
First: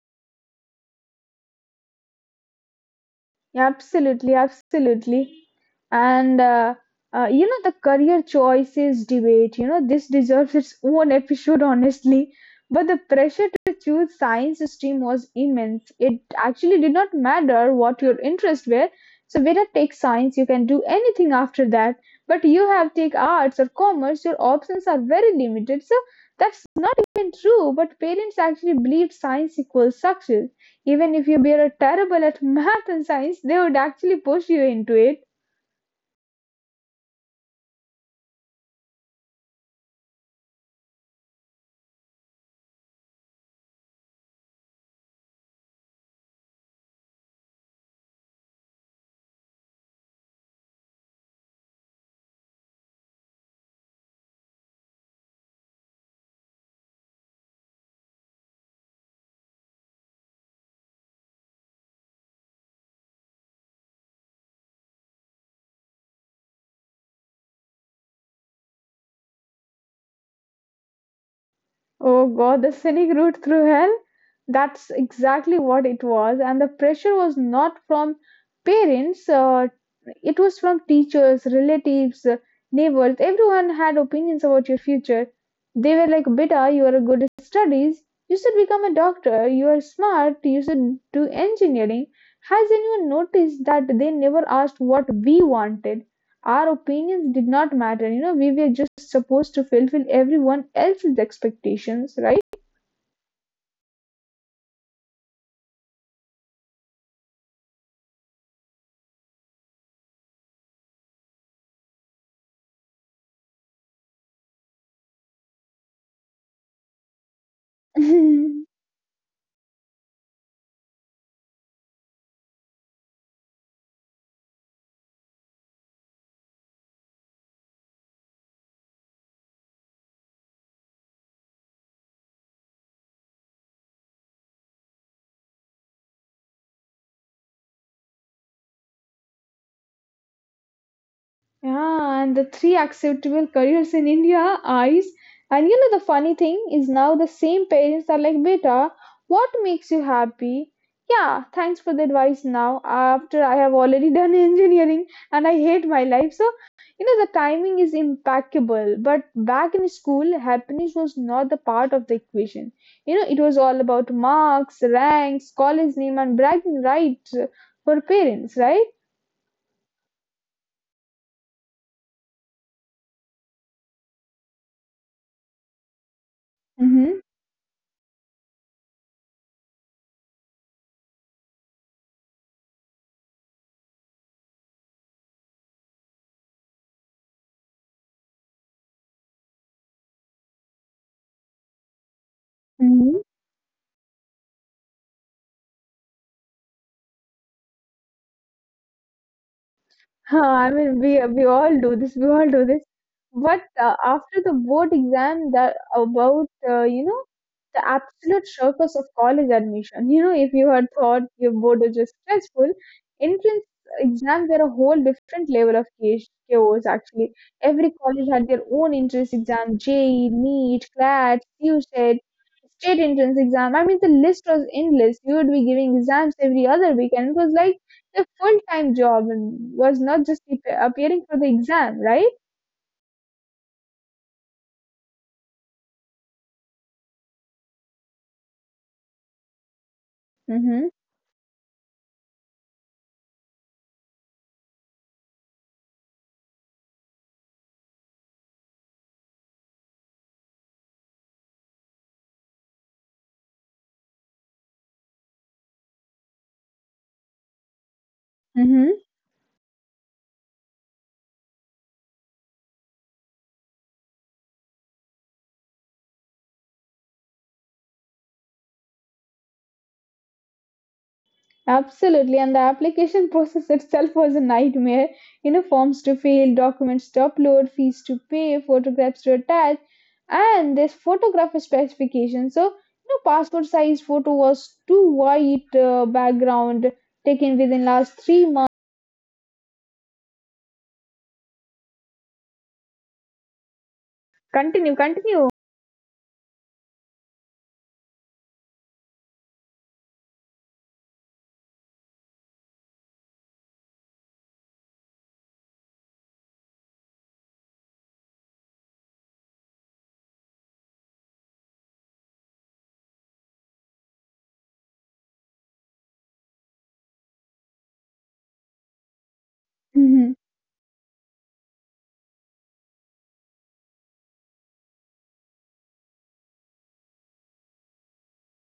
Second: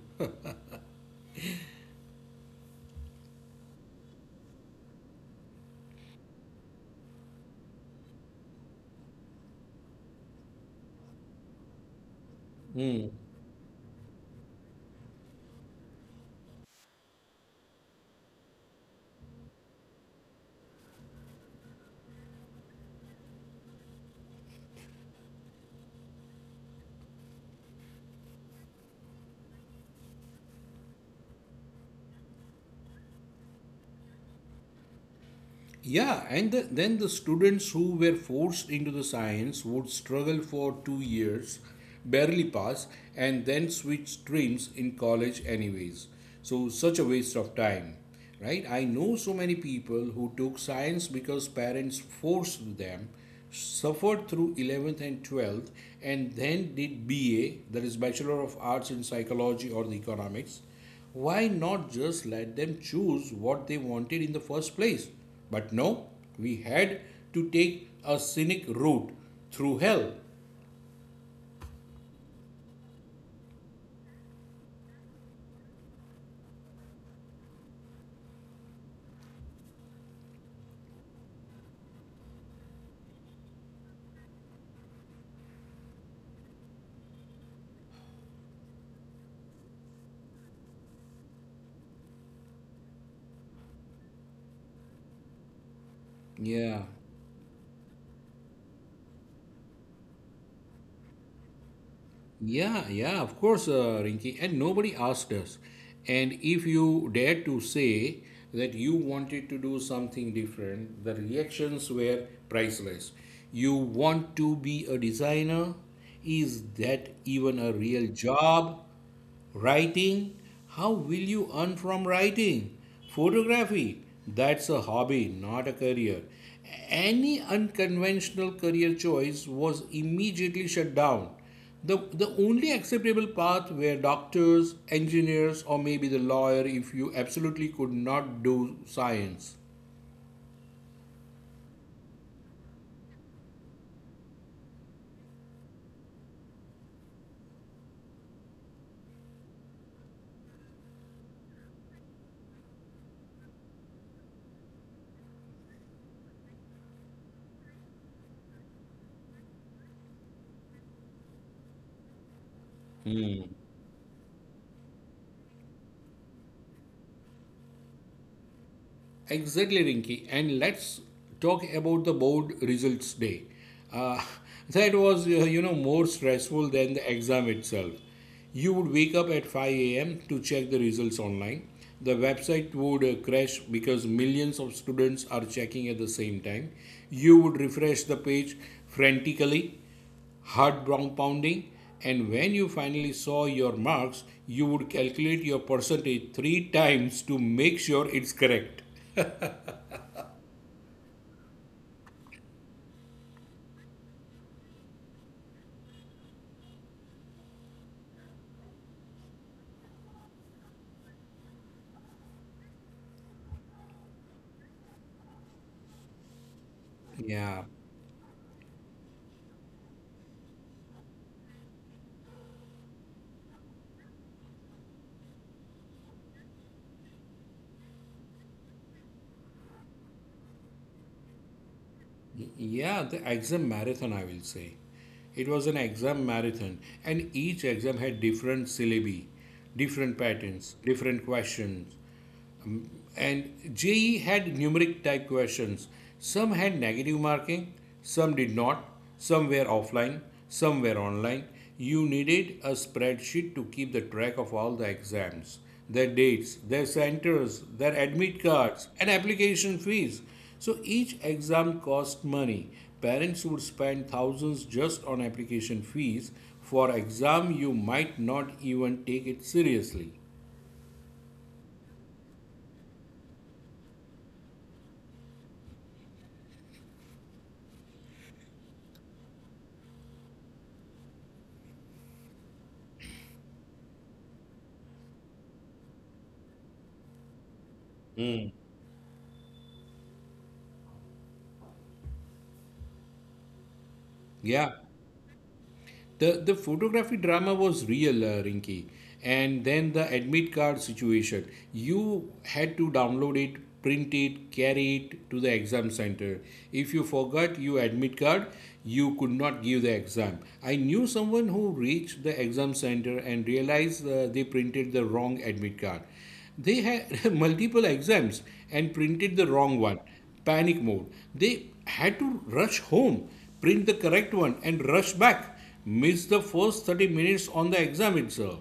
Yeah, absolutely, absolutely. And the career choices debate, you know, this deserves its own episode, honestly. But the Hmm. pressure to choose science stream was immense. It actually did not matter what your interests were. So whether take science, you can do anything after that. But you have take arts or commerce, your options are very limited. So that's not even true, but parents actually believed science equals success. Even if you were terrible at math and science, they would actually push you into it. Yeah, and then the students who were forced into the science would struggle for 2 years, barely pass, and then switch streams in college, anyways. So, such a waste of time, right? I know so many people who took science because parents forced them, suffered through 11th and 12th, and then did BA, that is Bachelor of Arts in Psychology or the Economics, why not just let them choose what they wanted in the first place? But no, we had to take a scenic route through hell. Oh God, the scenic route through hell? That's exactly what it was. And the pressure was not from parents, it was from teachers, relatives, neighbors. Everyone had opinions about your future. They were like, Beta, you are good at studies. You should become a doctor. You are smart. You should do engineering. Has anyone noticed that they never asked what we wanted? Our Yeah, opinions did not matter, you know, we were just supposed to fulfill everyone else's expectations, right? yeah, of course, Rinki. And nobody asked us. And if you dared to say that you wanted to do something different, the reactions were priceless. You want to be a designer? Is that even a real job? Writing? How will you earn from writing? Photography? That's a hobby, not a career. Any unconventional career choice was immediately shut down. The only acceptable path were doctors, engineers, or maybe the lawyer if you absolutely could not do science. Yeah, and the three acceptable careers in India, eyes. And you know the funny thing is now the same parents are like, beta, what makes you happy? Yeah, thanks for the advice now. After I have already done engineering, and I hate my life. So, you know, the timing is impeccable. But back in school, happiness was not the part of the equation. You know, it was all about marks, ranks, college name, and bragging rights for parents, right? Exactly, Rinki. And let's talk about the board results day. Uh, that was, more stressful than Mm-hmm. the exam itself. You would wake up at 5 a.m. to check the results online. The website would crash because millions of students are checking at the same time. You would refresh the page frantically, heart brown pounding, and when you finally saw your marks, you would calculate your percentage three times to make sure it's correct. Huh? I mean, we all do this. We all do this. But after the board exam, that about the absolute circus of college admission. You know, if you had thought your board was just stressful, entrance exams were a whole different level of chaos. Chaos. Actually, Yeah, every college had their own entrance exam: JEE, NEET, CLAT, QSET, state entrance exam. I mean, the list was endless. You would be giving exams every other week, and it was like a full time job and was not just appearing for the exam, right? yeah, the exam marathon, I will say. It was an exam marathon, and each exam had different syllabi, different Mm-hmm. patterns, different questions. And JE had numeric type questions. Some had negative marking, some did not, some were offline, some were online. You needed a spreadsheet to keep the track of all the exams, their dates, their centers, their admit Mm-hmm. cards, and application fees. So each exam cost money. Parents would spend thousands just on application fees for exam you might not even take it seriously. Absolutely. And the application process itself was a nightmare. You know, forms to fill, documents to upload, fees to pay, photographs to attach, and this photographer specification. So, you know, passport size photo was too white, background taken within last 3 months. Yeah. Continue, continue. The photography drama was real, Rinky. And then the admit card situation. You had to download it, print it, carry it to the exam center. If you forgot your admit card, you could not give the exam. I knew someone who reached the exam center and realized they printed the wrong admit card. They had multiple exams and printed the wrong one. Mm-hmm. Panic mode. They had to rush home, print the correct one, and rush back. Miss the first 30 minutes on the exam itself.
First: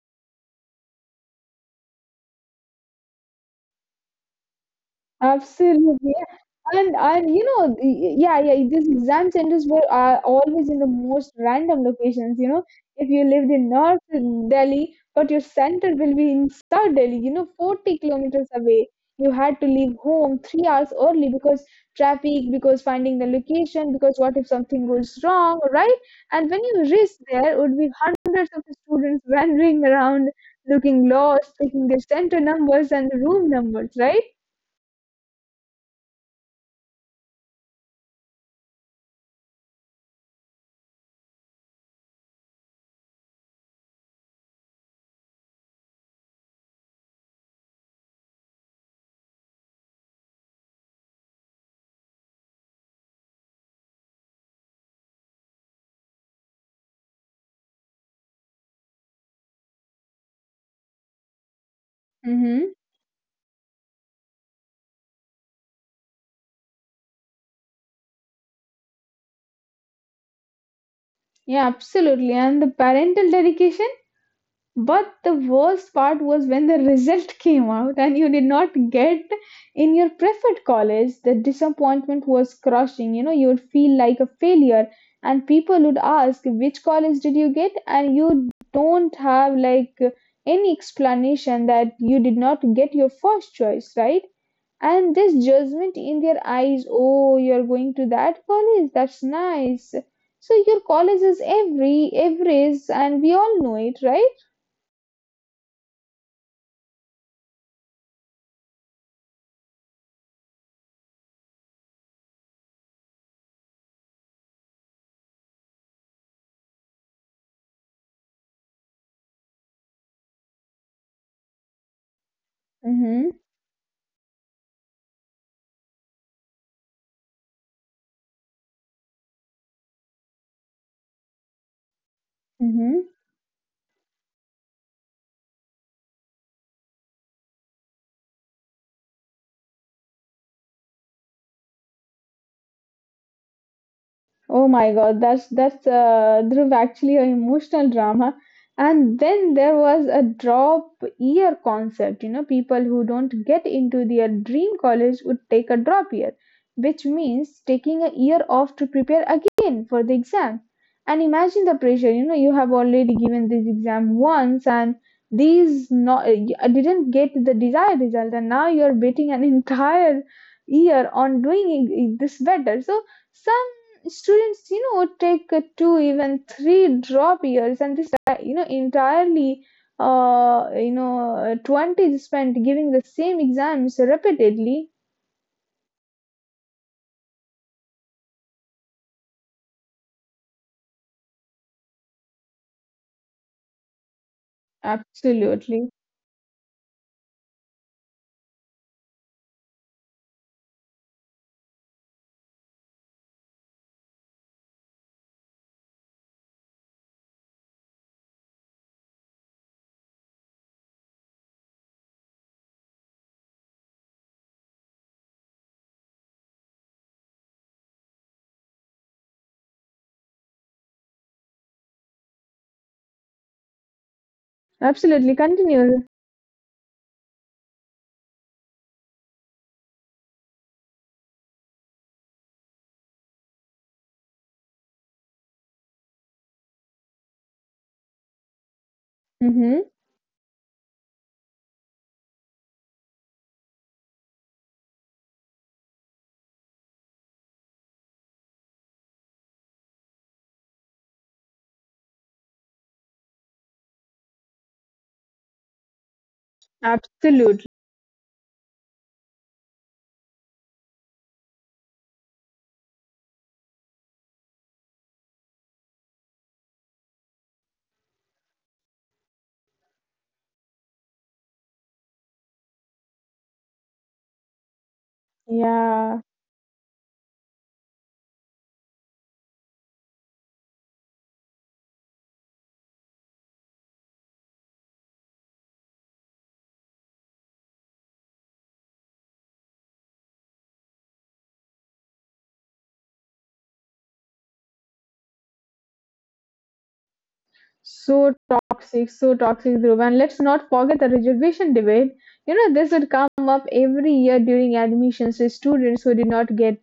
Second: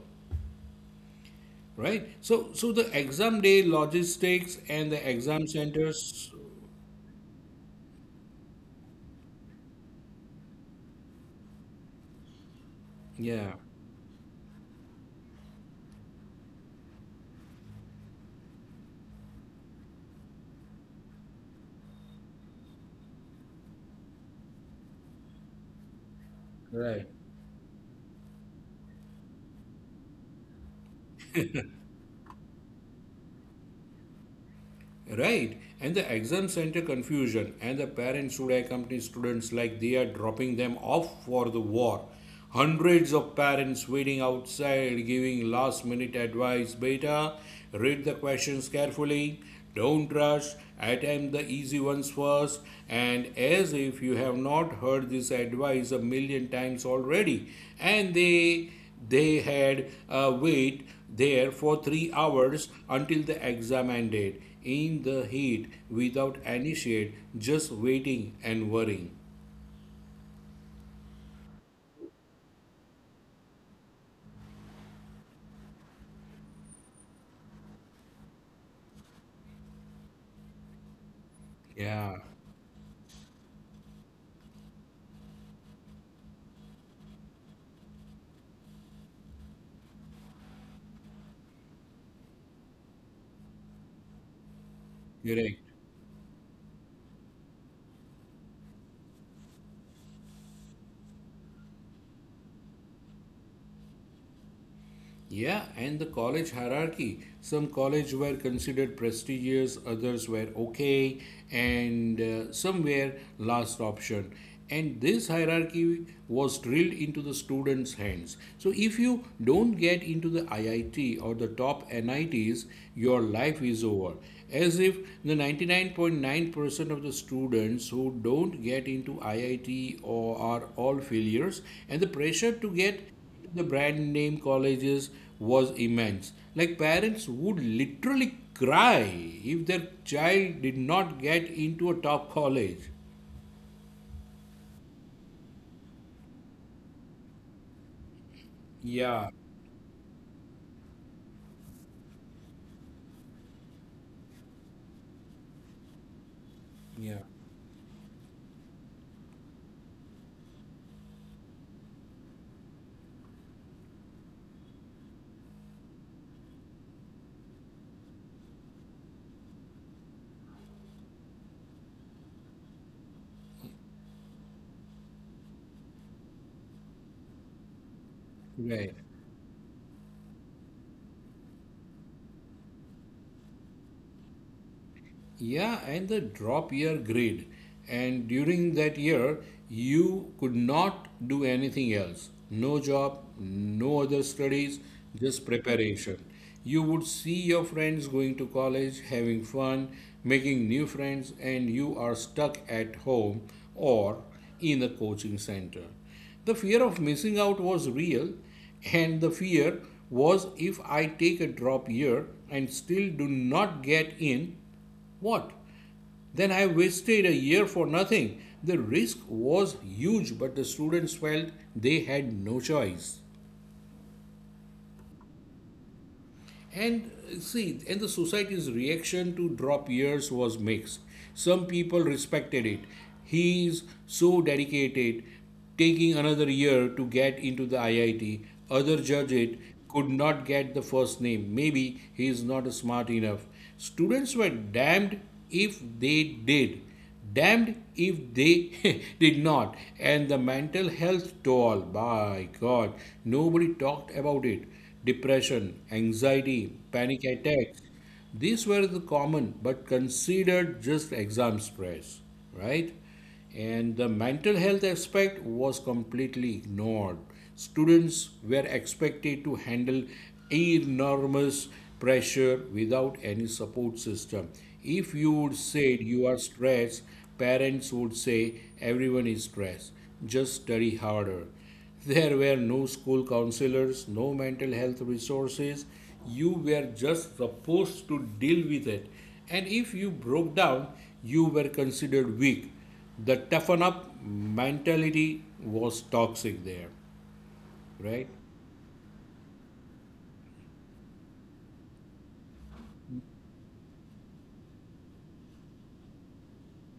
Right? So the exam day logistics and the exam Absolutely. centers. And you know, yeah, yeah, these exam centers were are always in the most random locations. You know, if you lived Yeah, in North Delhi, but your center will be in South Delhi, you know, 40 kilometers away. You had to leave home 3 hours early because traffic, because finding the location, because what if something goes wrong, right? And when you right. reach there, would be hundreds of students wandering around, looking lost, taking their center numbers and the room numbers, right? Right, and the exam center confusion, and the parents should accompany students like they are dropping them off for the war. Hundreds of parents waiting outside giving last minute advice. Beta, read the questions carefully, don't rush, attempt the easy ones first. And as if you have not heard this advice a million times already, and they had wait there for 3 hours Mm-hmm. until the exam ended, in the heat, without any shade, just waiting and worrying. Yeah, absolutely. And the parental dedication. But the worst part was when the result came out and you did not get in your preferred college. The Yeah, disappointment was crushing. You know, you would feel like a failure, and people would ask, which college did you get? And you don't have like any explanation that you did not get your first choice, right? And this correct. judgment in their eyes, oh, you're going to that college, that's nice. So your college is every, average, and we all know it, right? Yeah, and the college hierarchy. Some colleges were considered prestigious, others were okay, and some were last option. And this hierarchy was drilled into the students' hands. So if you don't get into the IIT or the top NITs, your Mm-hmm. life is over. As if the 99.9% of the students who don't get into IIT or are all failures, and the pressure to get Mm-hmm. the brand name colleges was immense. Like, parents would literally cry if their child did not get into a top college. Oh my God, that's Dhruv, actually an emotional drama. Yeah, And then there was a drop year concept. You know, people who don't get into their dream college would take a drop year, yeah, which means taking a year off to prepare again for the exam. And imagine the pressure. You know, you have already given this exam once, and these not I didn't get the desired result, and now you're betting an entire year on doing this better. So some students you know take two even three drop years, and this you know right. entirely 20 spent giving the same exams repeatedly. Yeah, and the drop year grade. And during that year, you could not do anything else. No job, no other studies, just Absolutely, preparation. You would see your friends going to college, having fun, making new friends, and you are stuck at home or in a coaching center. The fear of missing out was real, and the fear was, if I take a drop year and still do not get in, what? Then I wasted a year for nothing. The risk was huge, but the students felt they had no choice. absolutely. Continue. And see, and the society's reaction to drop years was mixed. Some people respected it. He is so dedicated, taking another year to get into the IIT. Other judge it Mm-hmm. could not get the first name. Maybe he is not smart enough. Students were damned if they did, damned if they did not. And the mental health toll, by god, nobody talked about it. Depression, anxiety, panic Absolutely. attacks, these were the common but considered just exam stress, right? And the mental health aspect was completely ignored. Students were expected to handle enormous pressure without any support system. If you would say Yeah. you are stressed, parents would say everyone is stressed, just study harder. There were no school counselors, no mental health resources. You were just supposed to deal with it. And if you broke down, you were considered weak. The toughen up mentality was toxic there, right? So toxic, Dhruv. And let's not forget the reservation debate. You know, this would come up every year during admissions. The students who did not get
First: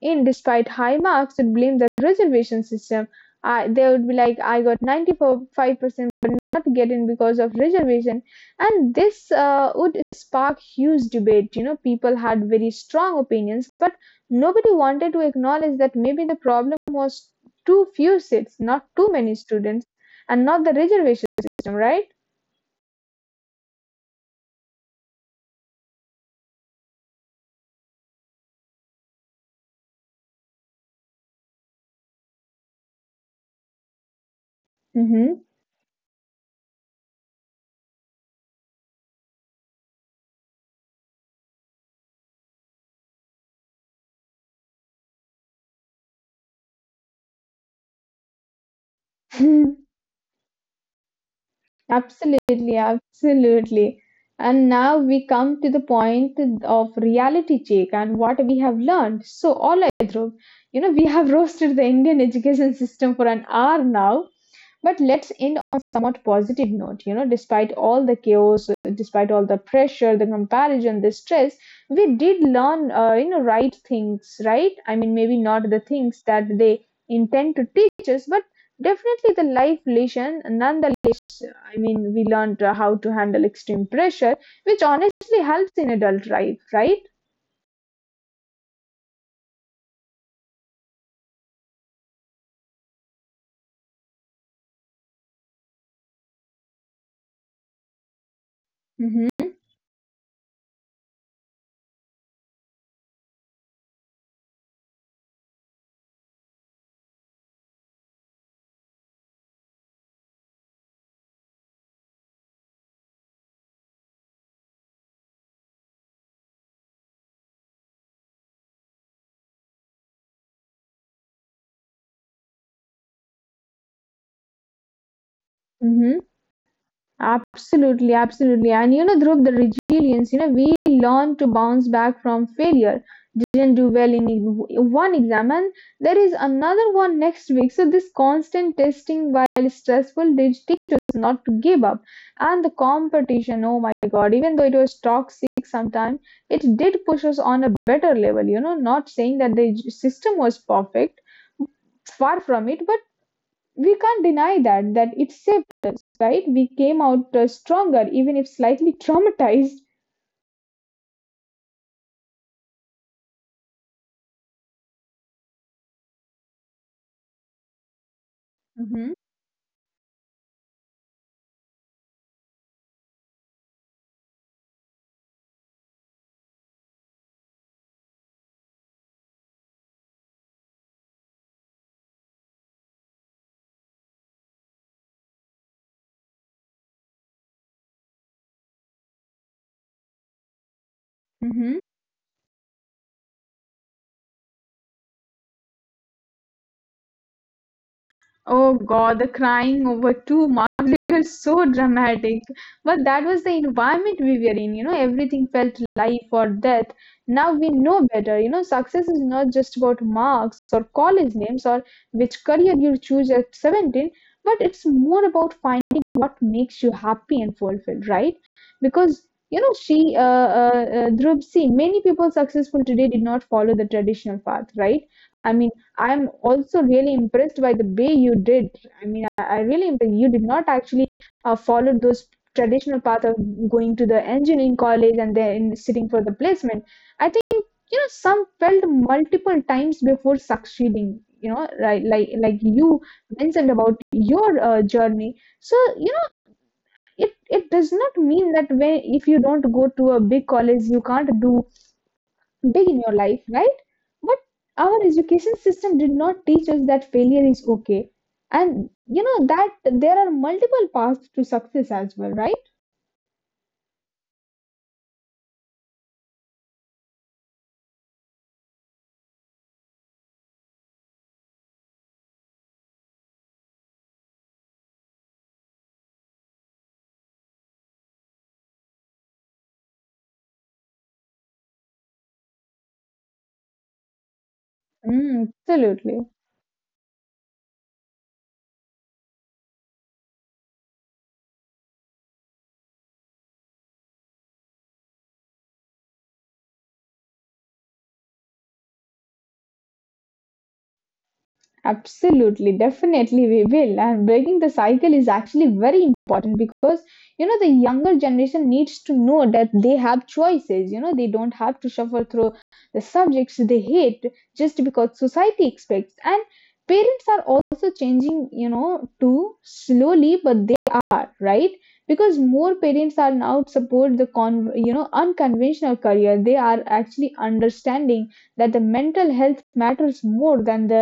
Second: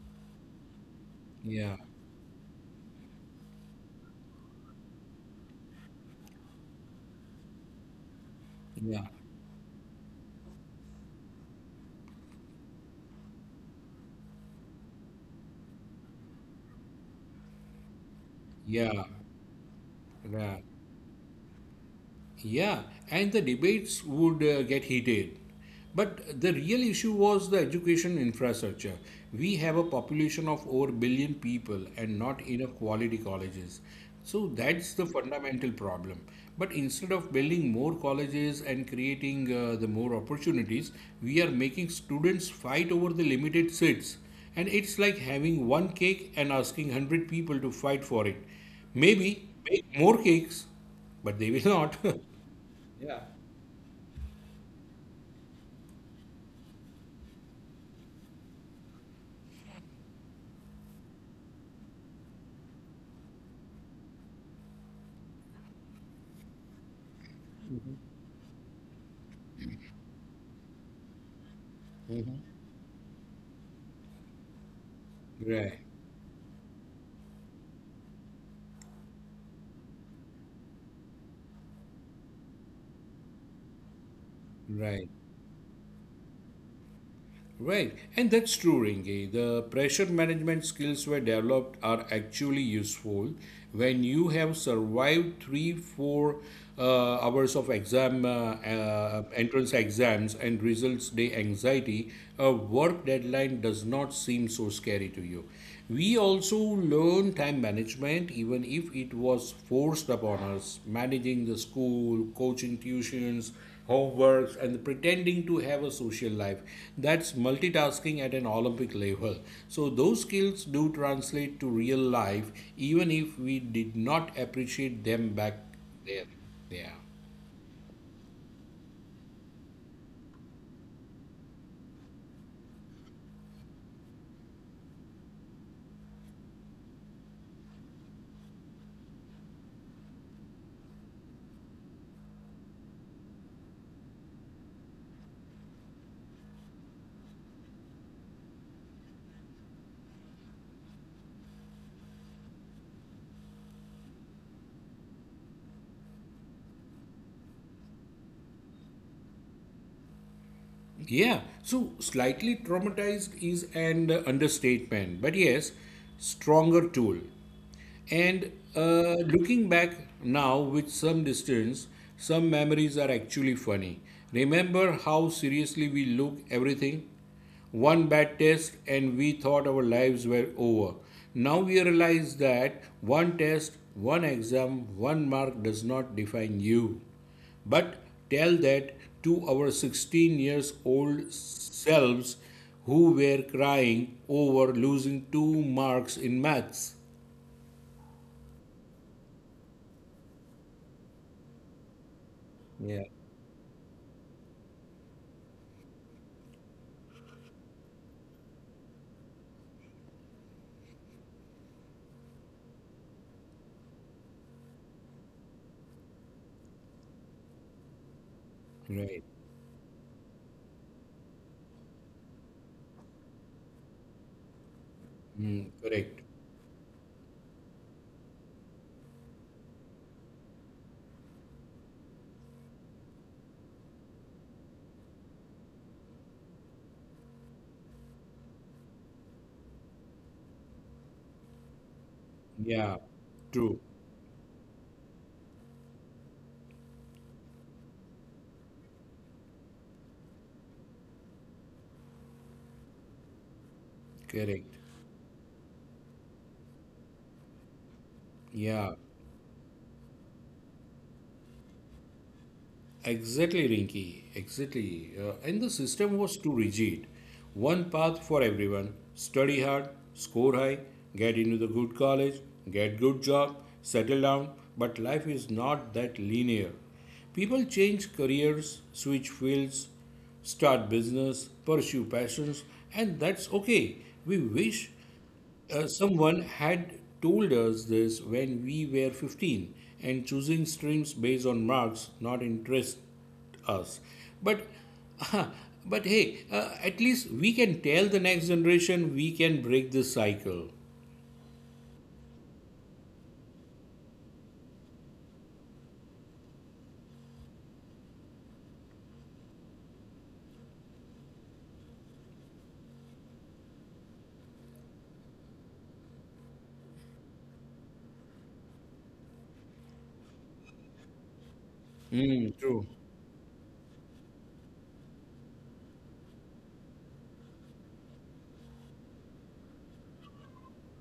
in despite high marks would Yeah, blame the reservation system. I they would be like, I got 95%, but not get in because of reservation. And yeah, this would spark huge debate. You know, people had very strong opinions, but nobody wanted to acknowledge that maybe the problem was too few seats, not yeah, too many students, and yeah. not the reservation system, right? Yeah, and the debates would get heated. But the real issue was the education infrastructure. We have a population of over a billion people and not enough quality colleges. So that's the fundamental problem. But instead of building more colleges and creating the more opportunities, we are making students fight over the limited seats. And it's like having one cake and asking 100 people to fight for it. Maybe Mm-hmm. make more cakes, but they will not. Absolutely, absolutely. And now we come to the point of reality check and what we have learned. So, all right, Dhruv, you know, we have roasted the Indian education system for an hour now. But let's end on a somewhat positive note. You know, despite all the chaos, despite all the pressure, the comparison, the stress, we did learn, you know, right things, right? I mean, maybe not Right, the things that they intend to teach us, but definitely the life lesson. Nonetheless, I mean, we learned how to handle extreme pressure, which right, honestly helps in adult life, right? right. And that's true, Ringy. The pressure management skills were developed are actually useful when you have survived three, four hours of exam, Mm-hmm. entrance exams, and results day anxiety. A work deadline does not seem so scary to you. We also learn time management, even if it was forced upon us, managing the school, coaching tuitions, homeworks, and pretending to have a social life. That's multitasking at an olympic level, so those skills do translate to real life, even if we did not appreciate them back Mm-hmm. then. Yeah, Absolutely, absolutely. And you know, Dhruv, the resilience, you know, we learn to bounce back from failure. Didn't do well in one exam, and there is another one next week. So, this constant testing while stressful did teach us not to give up. And the competition, oh my God, even though it was toxic sometimes, it did push us on a better level. You know, not saying that the system was perfect, far from it, but we can't deny that it saved, right? We came out stronger, even if slightly traumatized. yeah, so slightly traumatized is an understatement, but yes, stronger tool. And looking back now with some distance, some memories are actually funny. Remember how seriously we look everything? One bad test and we thought our lives were over. Now we realize that one test, one exam, one mark does not define you. But tell that to our 16 years old Mm-hmm. selves who were crying over losing two marks in maths. Oh God, the crying over two marks, they were so dramatic. But that was the environment we were in, you know, everything felt life or death. Now we know better, you know, success is not just about marks or college names or which career you choose at 17, but it's more about finding what makes you happy and fulfilled, right? Right. Because, you know, Dhruv, see, many people successful today did not follow the traditional path, right? I mean, Mm, correct. I'm also really impressed by the way you did. I mean, I really impressed. You did not actually follow those traditional path of going to the engineering college and then sitting for the placement. I think you know some failed multiple times before succeeding. You know, right? Like you Yeah, mentioned true. about your journey. So you know, it does not mean that when if you don't go to a big college, you can't do big in your life, right? But Correct. our education system did not teach us that failure is okay. And Yeah, you know that there are multiple paths to success as well, right? exactly, Rinky. Exactly. And the system was too rigid. One path for everyone. Study hard, score high, get into the good college, get good job, settle down. But life is not that linear. People change careers, switch fields, start business, pursue passions, and that's okay. We wish Mm, absolutely. someone had told us this when we were 15, and choosing streams based on marks not interest us. But, but hey, at least we can tell the next generation we can break this cycle. Absolutely, definitely we will. And breaking the cycle is actually very important because you know the younger generation needs to know that they have choices. You know, they don't have to suffer through the subjects they hate just because society expects. And parents are also changing, you know, too slowly, but right? Because Mm, more true. parents are now support the con you know unconventional career. They are actually understanding that the mental health matters more than the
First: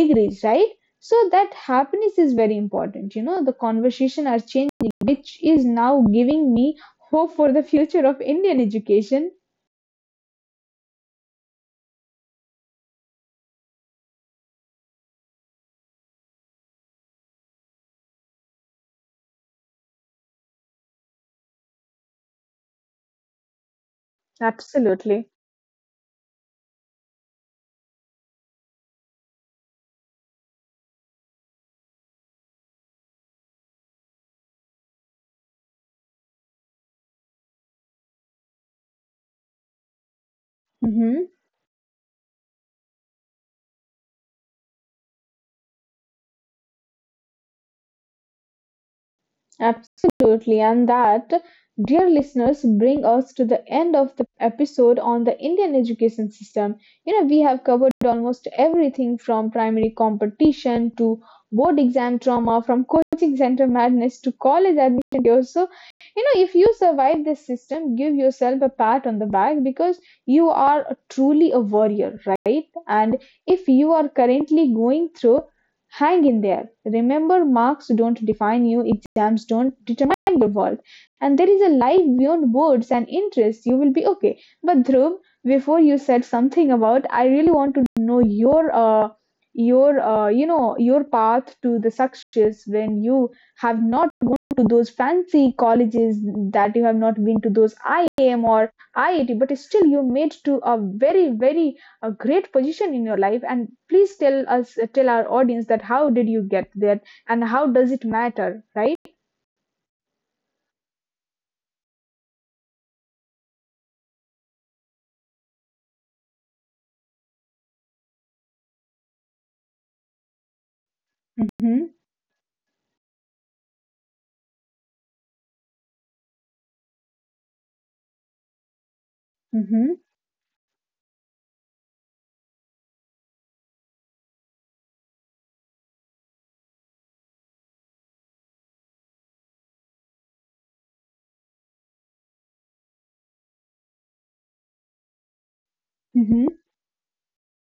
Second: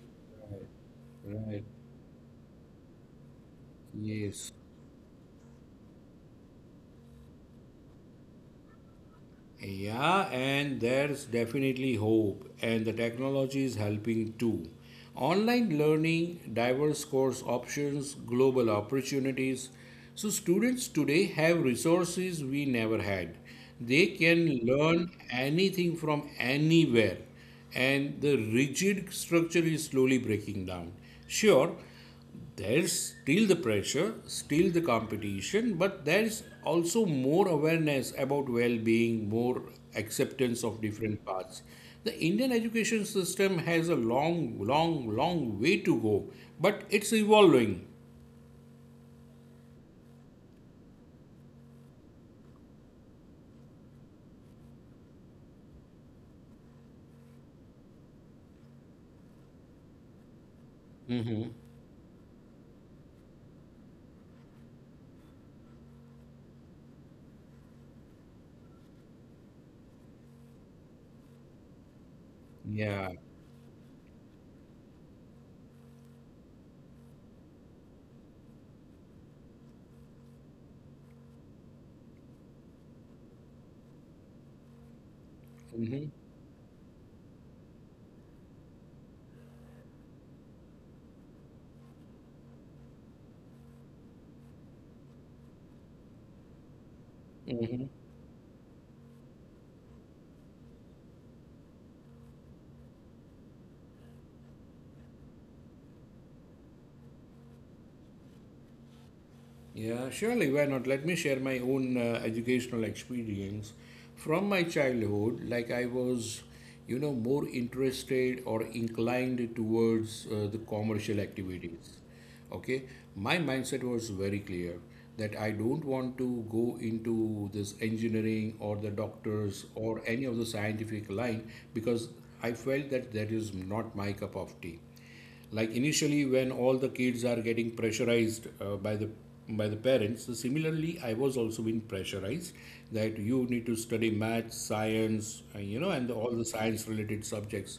degrees, right? So that Right. happiness is very important. You know, the conversation are Yes. changing, which is now giving me hope for the future of Indian education. Yeah, and there's definitely hope, and the technology is helping too. Online learning, diverse course options, global opportunities. So, students today have resources we never had. They can learn Absolutely. anything from anywhere, and the rigid structure is slowly breaking down. Sure, there's still the pressure, still the competition, but there's also more awareness about well being, more acceptance of Mhm. different paths. The Indian education system has a long, long, long way to go, but it's evolving. Absolutely, and that, dear listeners, bring us to the end of the episode on the Indian education system. You know, we have covered almost everything from primary competition to Hmm. board exam trauma, from coaching center madness to college admission chaos. So, you know, if you survive this system, give yourself a pat on the back because you are truly a warrior, right? And Yeah. if you are currently going through, hang in there. Remember marks don't define you, exams don't determine your world. And there is a life beyond words and interests. You will be okay. But Dhruv, before you said Hmm. something about, I really want to know your, you know, your path to the success when you have not gone to those fancy colleges, that you have not been to those IIM or IIT, but still you made to a very, very a great position in your life, and please tell us tell our audience that how did you get there and how does it matter, right? Yeah, surely, why not? Let me share my own educational experience from my childhood. Like, I was, you know, more interested or inclined towards the commercial activities. Mm-hmm. Okay, my mindset was very clear that I don't want to go into this engineering or the doctors or Mm-hmm. any of the scientific line because I felt that that is not my cup of tea. Like initially when all the kids are getting pressurized by the parents, so similarly I was also being pressurized that you need to study math, science, you know, and all the Mm-hmm. science related subjects.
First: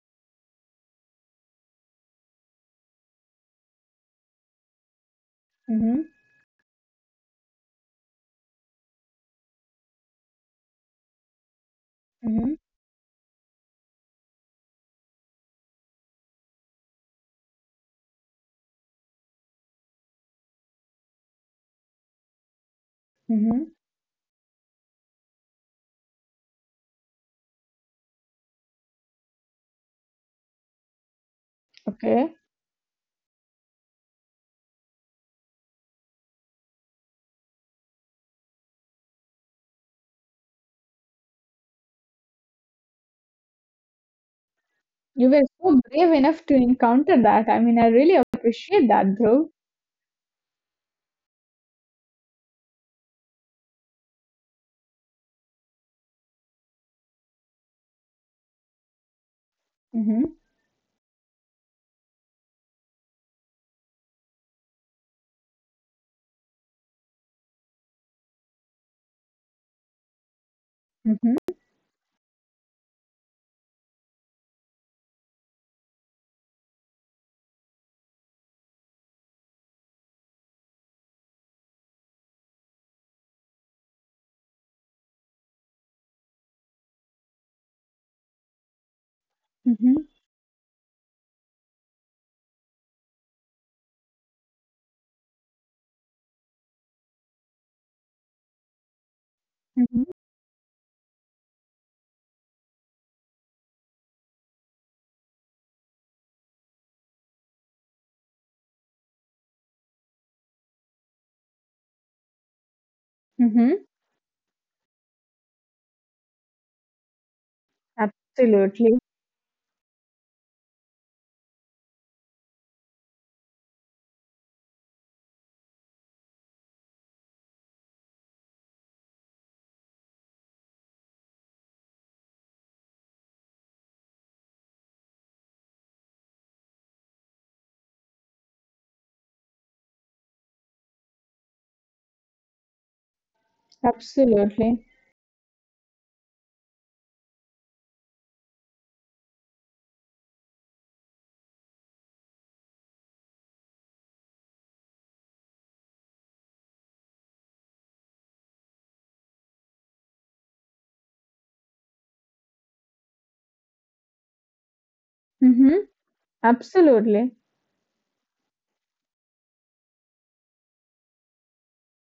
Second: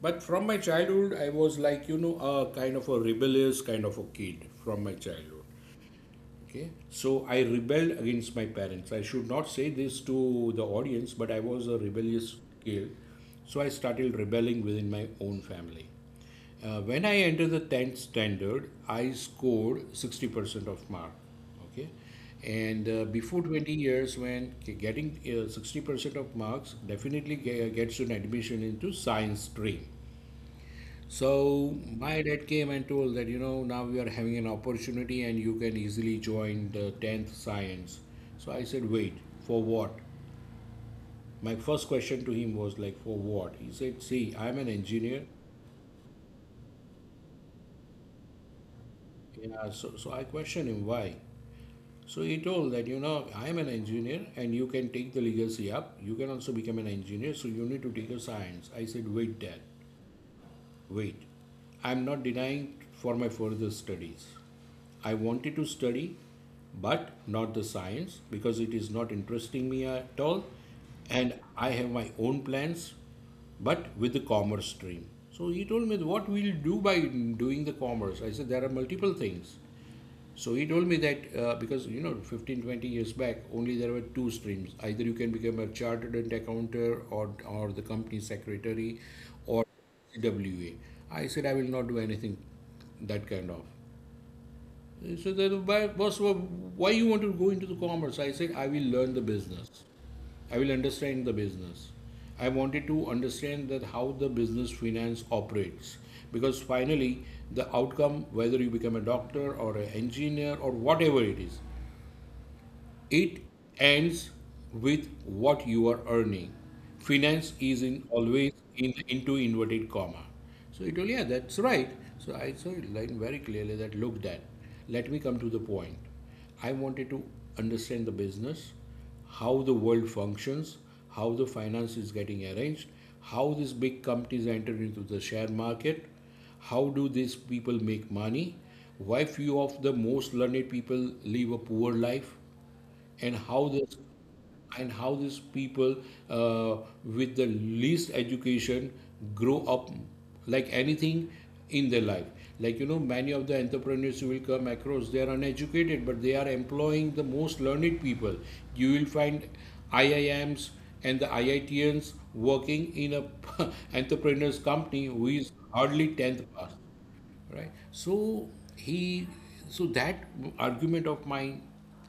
But from my childhood I was, like you know, a kind of a rebellious kind of a kid from my childhood. Mm-hmm. Okay, so I rebelled against my parents. I should not say this to the audience, but I was a rebellious Mm-hmm. kid. So I started rebelling within my own family. When I entered the 10th standard, I scored 60% of mark. Okay, and before 20 Mm-hmm. years, when getting 60% of marks definitely gets you an admission into science stream. So my Okay. dad came and told that, you know, now we are having an opportunity and you can easily join the 10th science. So I said, wait, for what? My first question to him was like, for what? He said, see, I'm an engineer. You were so brave enough to encounter that, I mean, I really appreciate that bro. Yeah, so I questioned him why. So he told that, you know, I am an engineer and you can take the legacy up. You can also become an engineer, so you need to take a science. I said, wait, dad. Mm-hmm. Wait, I'm not denying for my further studies. I wanted to study, but not the science because it is not interesting me at all, and Mm-hmm. I have my own plans, but with the commerce stream. So he told me what we'll do by doing the commerce. I said there are multiple things. So he told me that because you know 15 20 years back only there were two streams, either you can become a chartered accountant or the company secretary or Mm-hmm. CWA. I said I will not do anything that kind of. He said, boss, why you want to go into the commerce? I said, I will learn the business. Mm-hmm. I will understand the business. I wanted to understand that how the business finance operates. Because finally, the outcome, whether you become a doctor or an engineer or whatever it is, it Mm-hmm. ends with what you are earning. Finance is in always in Absolutely. into inverted comma. So he told, yeah, that's right. So I saw it line very clearly that look that. Let me come to the point. I wanted to understand the business, how the world functions, how the finance is getting arranged, how these big companies enter into the share market, how do these people make money, why few of the most learned people live a poor life, and how this Absolutely. and how these people uh, with the least education grow up like anything in their life. Like you know many of the entrepreneurs you will come across, they are uneducated but they are employing the most learned people. You will find IIMs and the IITns working in a entrepreneurs company who is Mm-hmm. hardly 10th pass, Absolutely. right? So he, so that argument of mine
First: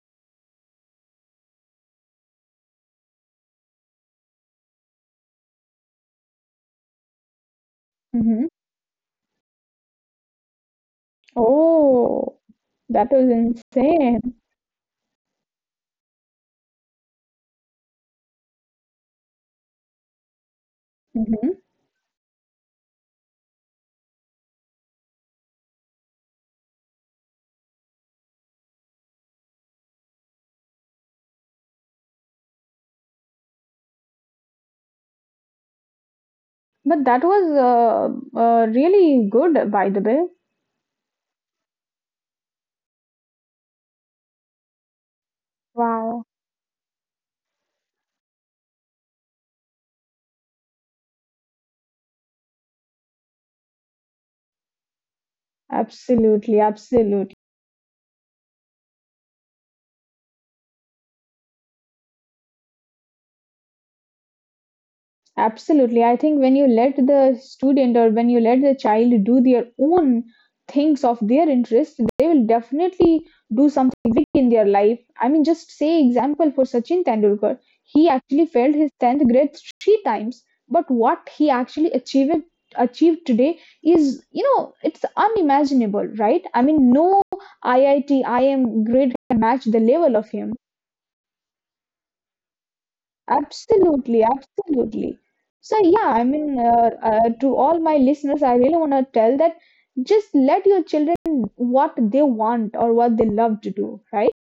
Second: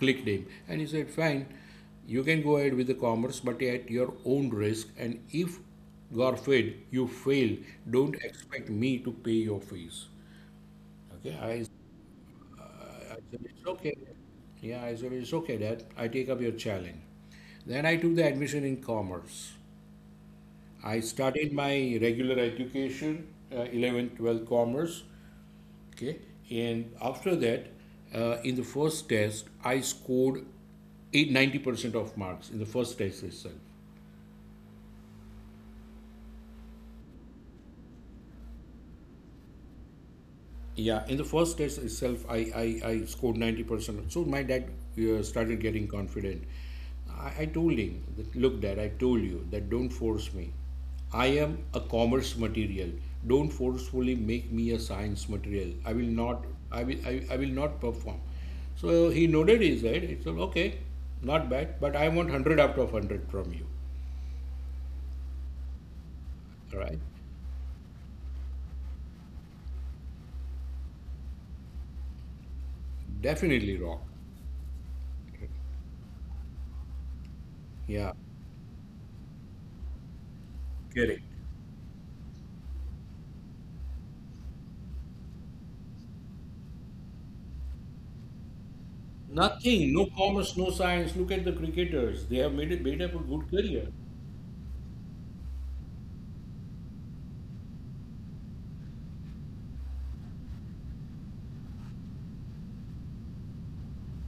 clicked him and he said fine, you can go ahead with the commerce but at your own risk, and if god forbid you fail, don't Mm-hmm. expect me to pay your fees. Okay, I Oh, that said was it's okay. insane. Yeah, I said it's okay, dad, I take up your challenge. Then I took the admission in commerce. I Mm-hmm. started my regular education, 11th 12th commerce. Okay, and after that, in the first test I scored 90% of marks in the first test itself. But that was really good, by the way. Yeah, in the first test itself, I scored 90%. So my dad started getting Wow. confident. I told him, that, look, dad, I told you that don't force me. I am a commerce material. Don't forcefully make me a science material. I will Absolutely, not, I will, absolutely. I will not perform. So he nodded his head. He said, okay, not bad, but I want 100 out of 100 from you. Absolutely. I think when you All let right? the student or when you let the child do their own things of their interest, they will definitely do Definitely something rock. big in their life. I mean, just say example for Sachin Tendulkar. He Yeah. actually failed his 10th grade three times, but what Correct. he actually achieved today is, you know, it's unimaginable, right? I mean, no IIT, IM grade can match the Nothing, level no of him. commerce, no science. Look at the cricketers. They have made it, made up a good career. Absolutely, absolutely. So yeah, I mean, to all my listeners, I really want to tell that just let your children what they want or what they love to do, right?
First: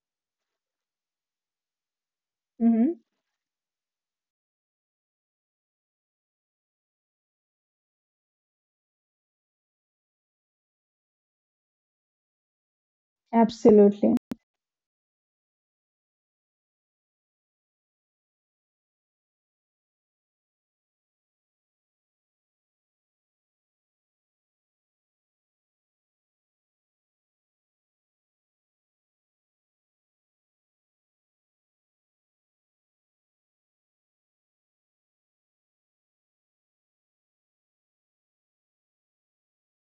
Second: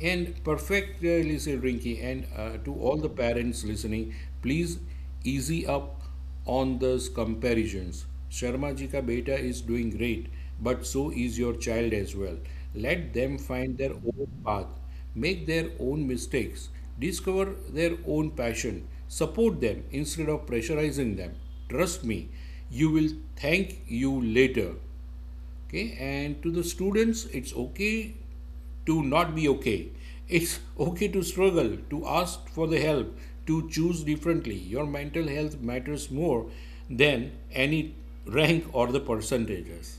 And perfectly said Rinky, and to all Mm-hmm. the parents listening, please easy up on those comparisons. Sharma ji ka beta is doing great, but so is your child as well. Let them find their Absolutely. own path, make their own mistakes, discover their own passion, support them instead of pressurizing them. Trust me, you will thank you later. Okay, and to the students, it's okay to not be okay. It's okay to struggle, to ask for the help, to choose differently. Your mental health matters more than any rank or the percentages.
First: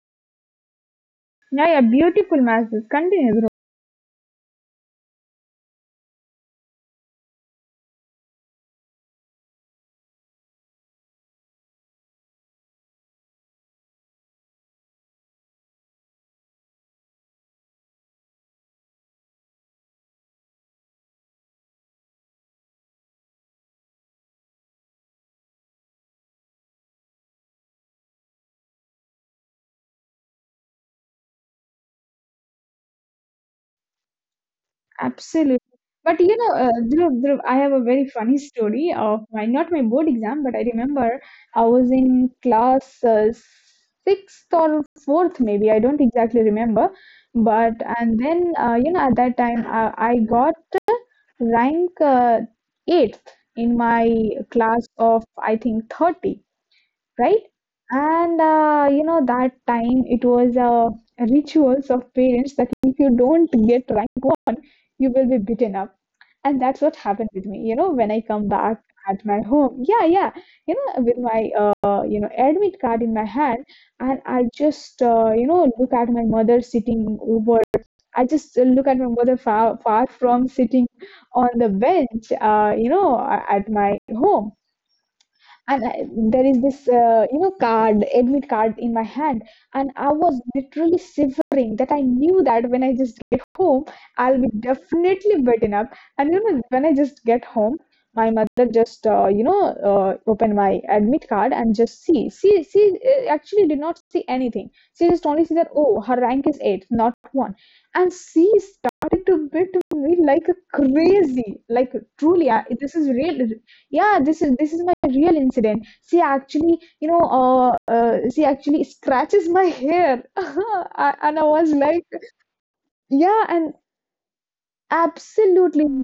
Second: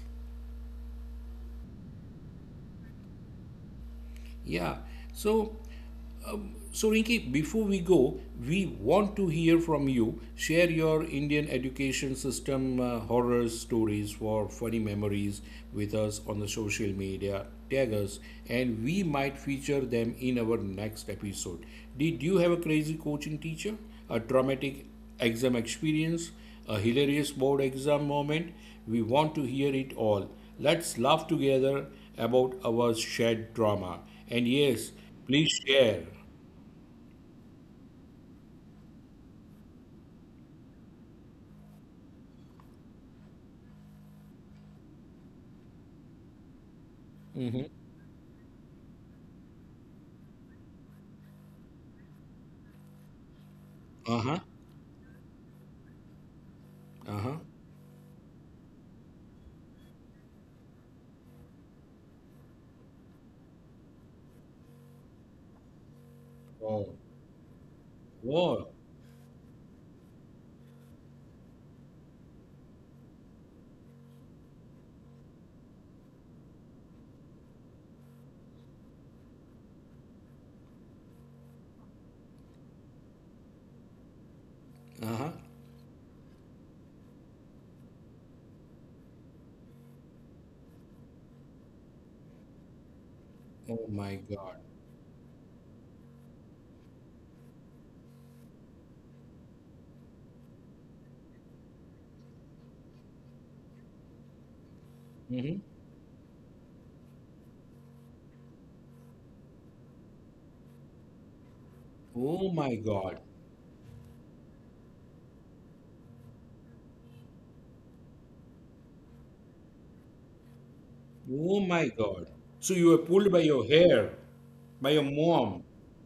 Yeah, yeah, beautiful messages. Continue. Dhruv. Yeah, so, so, Rinki, before we go, we want to hear from you. Share your Indian education system horror stories for funny memories with us on the social media. Tag us, and we might feature them in our next episode. Did you have a crazy coaching teacher, a traumatic exam experience, a hilarious board exam moment? We want to hear it all. Let's laugh together about our shared drama. And yes, please Absolutely. share. But you know, Dhruv, I have a very funny story of my, not my board exam, but I remember I was in class sixth or fourth, maybe. I don't exactly remember. Mm-hmm. But, and then, you know, at that time, I got rank eighth in my Uh-huh. class of, I think, 30, Uh-huh. right? And, you know, that time it was a rituals of parents that if you don't get you will be beaten up. And that's Oh. what happened with me. You know, when I come Whoa. back at my home, yeah, yeah, you know, with my, you know, admit card in my hand, and I just, you know, look at my mother sitting over. I just look at my mother far, far from sitting on the bench, you know, at my home, Uh-huh. and I, there is this you know card admit card in my hand, and I was literally shivering that I knew that when I just get Oh home my I'll be God. definitely beaten up. And you know when I just get home, my mother just you know opened my admit card and just see she actually did not see anything. She just only see Mm-hmm. that, oh, her rank is 8 not 1, and she started to beat me like a crazy, like Oh truly. I, my this is God. real. Yeah, this is my real incident. She actually, you know, she actually scratches my hair, and I Oh was my like, God. So you were pulled by yeah, your and hair, by your mom. absolutely.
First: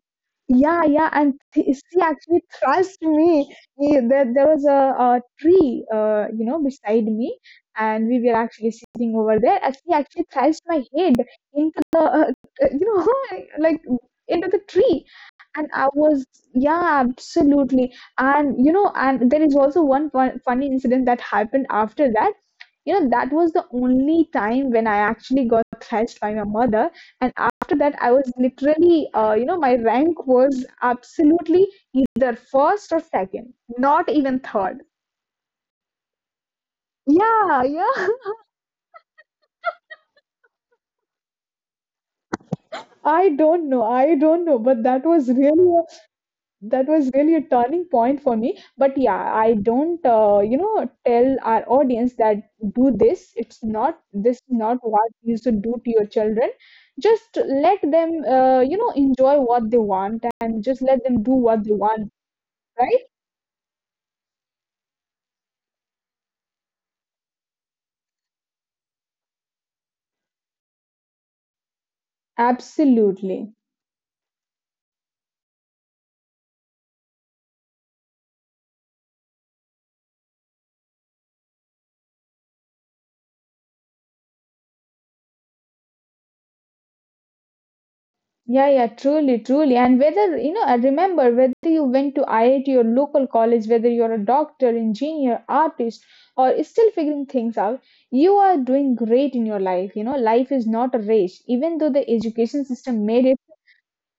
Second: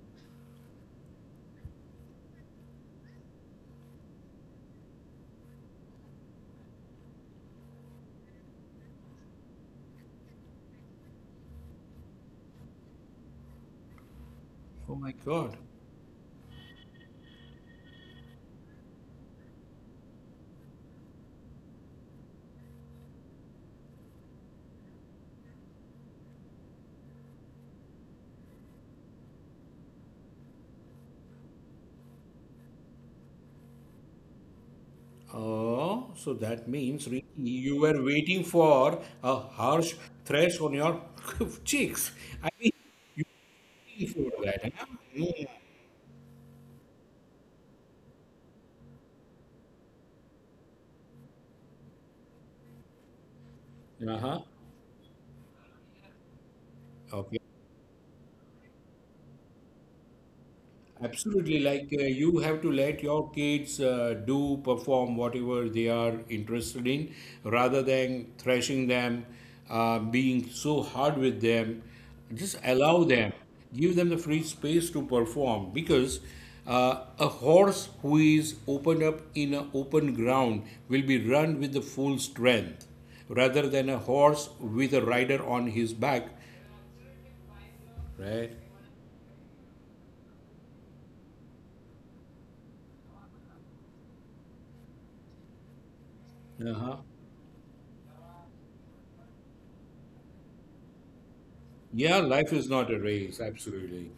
Yeah, yeah, and she actually thrust me. Yeah, there was a tree, you know, beside me, and we were actually sitting over there. And she actually thrust my head into the, you know, like into the Oh tree. my God. And I was, yeah, absolutely. And you know, and there is also one funny incident that happened after that. You know, that was the only time when I actually got thrashed by my mother, and after that I was literally you know my rank was absolutely either first or second, not even third. Oh, so that means really Yeah, you yeah. were waiting for a harsh threats on your cheeks. I mean, i don't know i for don't know that. but Huh? that was really a, that was really a turning point for me. But yeah, I don't you know tell our audience that do this. It's not, this Uh is not what you should do to your children. huh. Just let them you know enjoy what they want, and just let them do Absolutely. what they Like want, you have to let right? your kids do perform whatever they are interested in rather than thrashing them, being so hard with them. Just allow them, Absolutely. give them the free space to perform because a horse who is opened up in an open ground will be run with the full strength rather than a horse with a rider on his back, right? Yeah, yeah, truly, truly. And whether, you know, I remember whether you went to IIT or local college, whether you're a doctor, engineer, artist, or still Uh-huh. figuring things out, you are doing great in your life. You know, life is not a race, even though the Yeah, life education is not system a made it. race, absolutely.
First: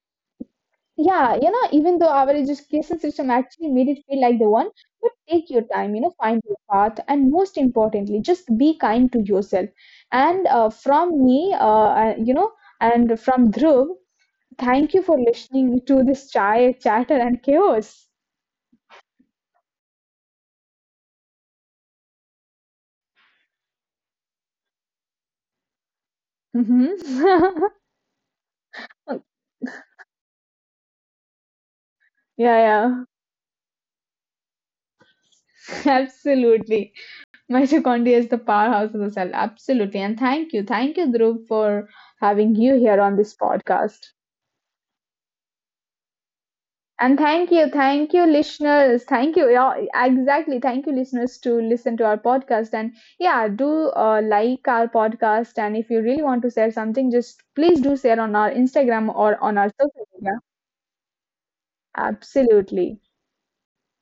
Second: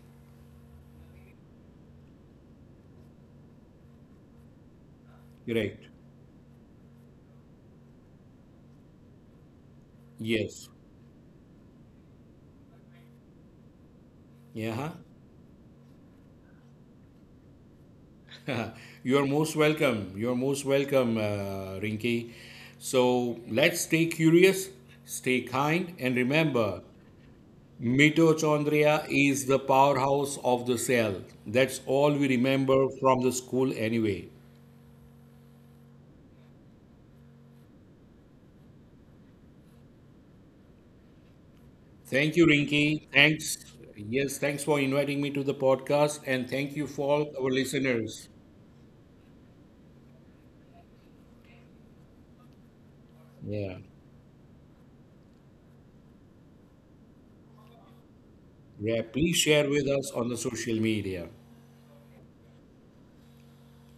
Yeah, you know, even though our education system actually made it feel like the one, but take your Correct. time, you know, find your path. And most importantly, just be kind to yourself. And Yes. from me, you know, and from Dhruv, Yeah. thank you for listening to this chai chatter and chaos. You are most welcome. You are most welcome, Rinki. So let's stay curious, stay kind, and Mhm. remember, mitochondria is the powerhouse of the cell. That's all we Yeah, remember yeah, from the school anyway. absolutely. Mitochondria is the powerhouse of the cell. Absolutely, and thank you, Dhruv, for Thank having you, you here on Rinki. this Thanks. podcast. Yes, thanks for inviting me to the podcast, and thank you And for all our thank you, listeners. listeners. Thank you, yeah, exactly. Thank you, listeners, to listen to our podcast. And yeah, Yeah. do like our podcast. And if you really want to share something, just please do share on our Yeah, Instagram or please on our share with social us on media. the social media. Absolutely.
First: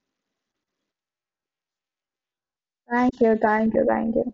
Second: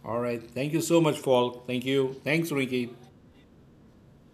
All right. Thank you so much, Paul. Thank you. Thanks, Ricky. Thank you, thank you, thank you.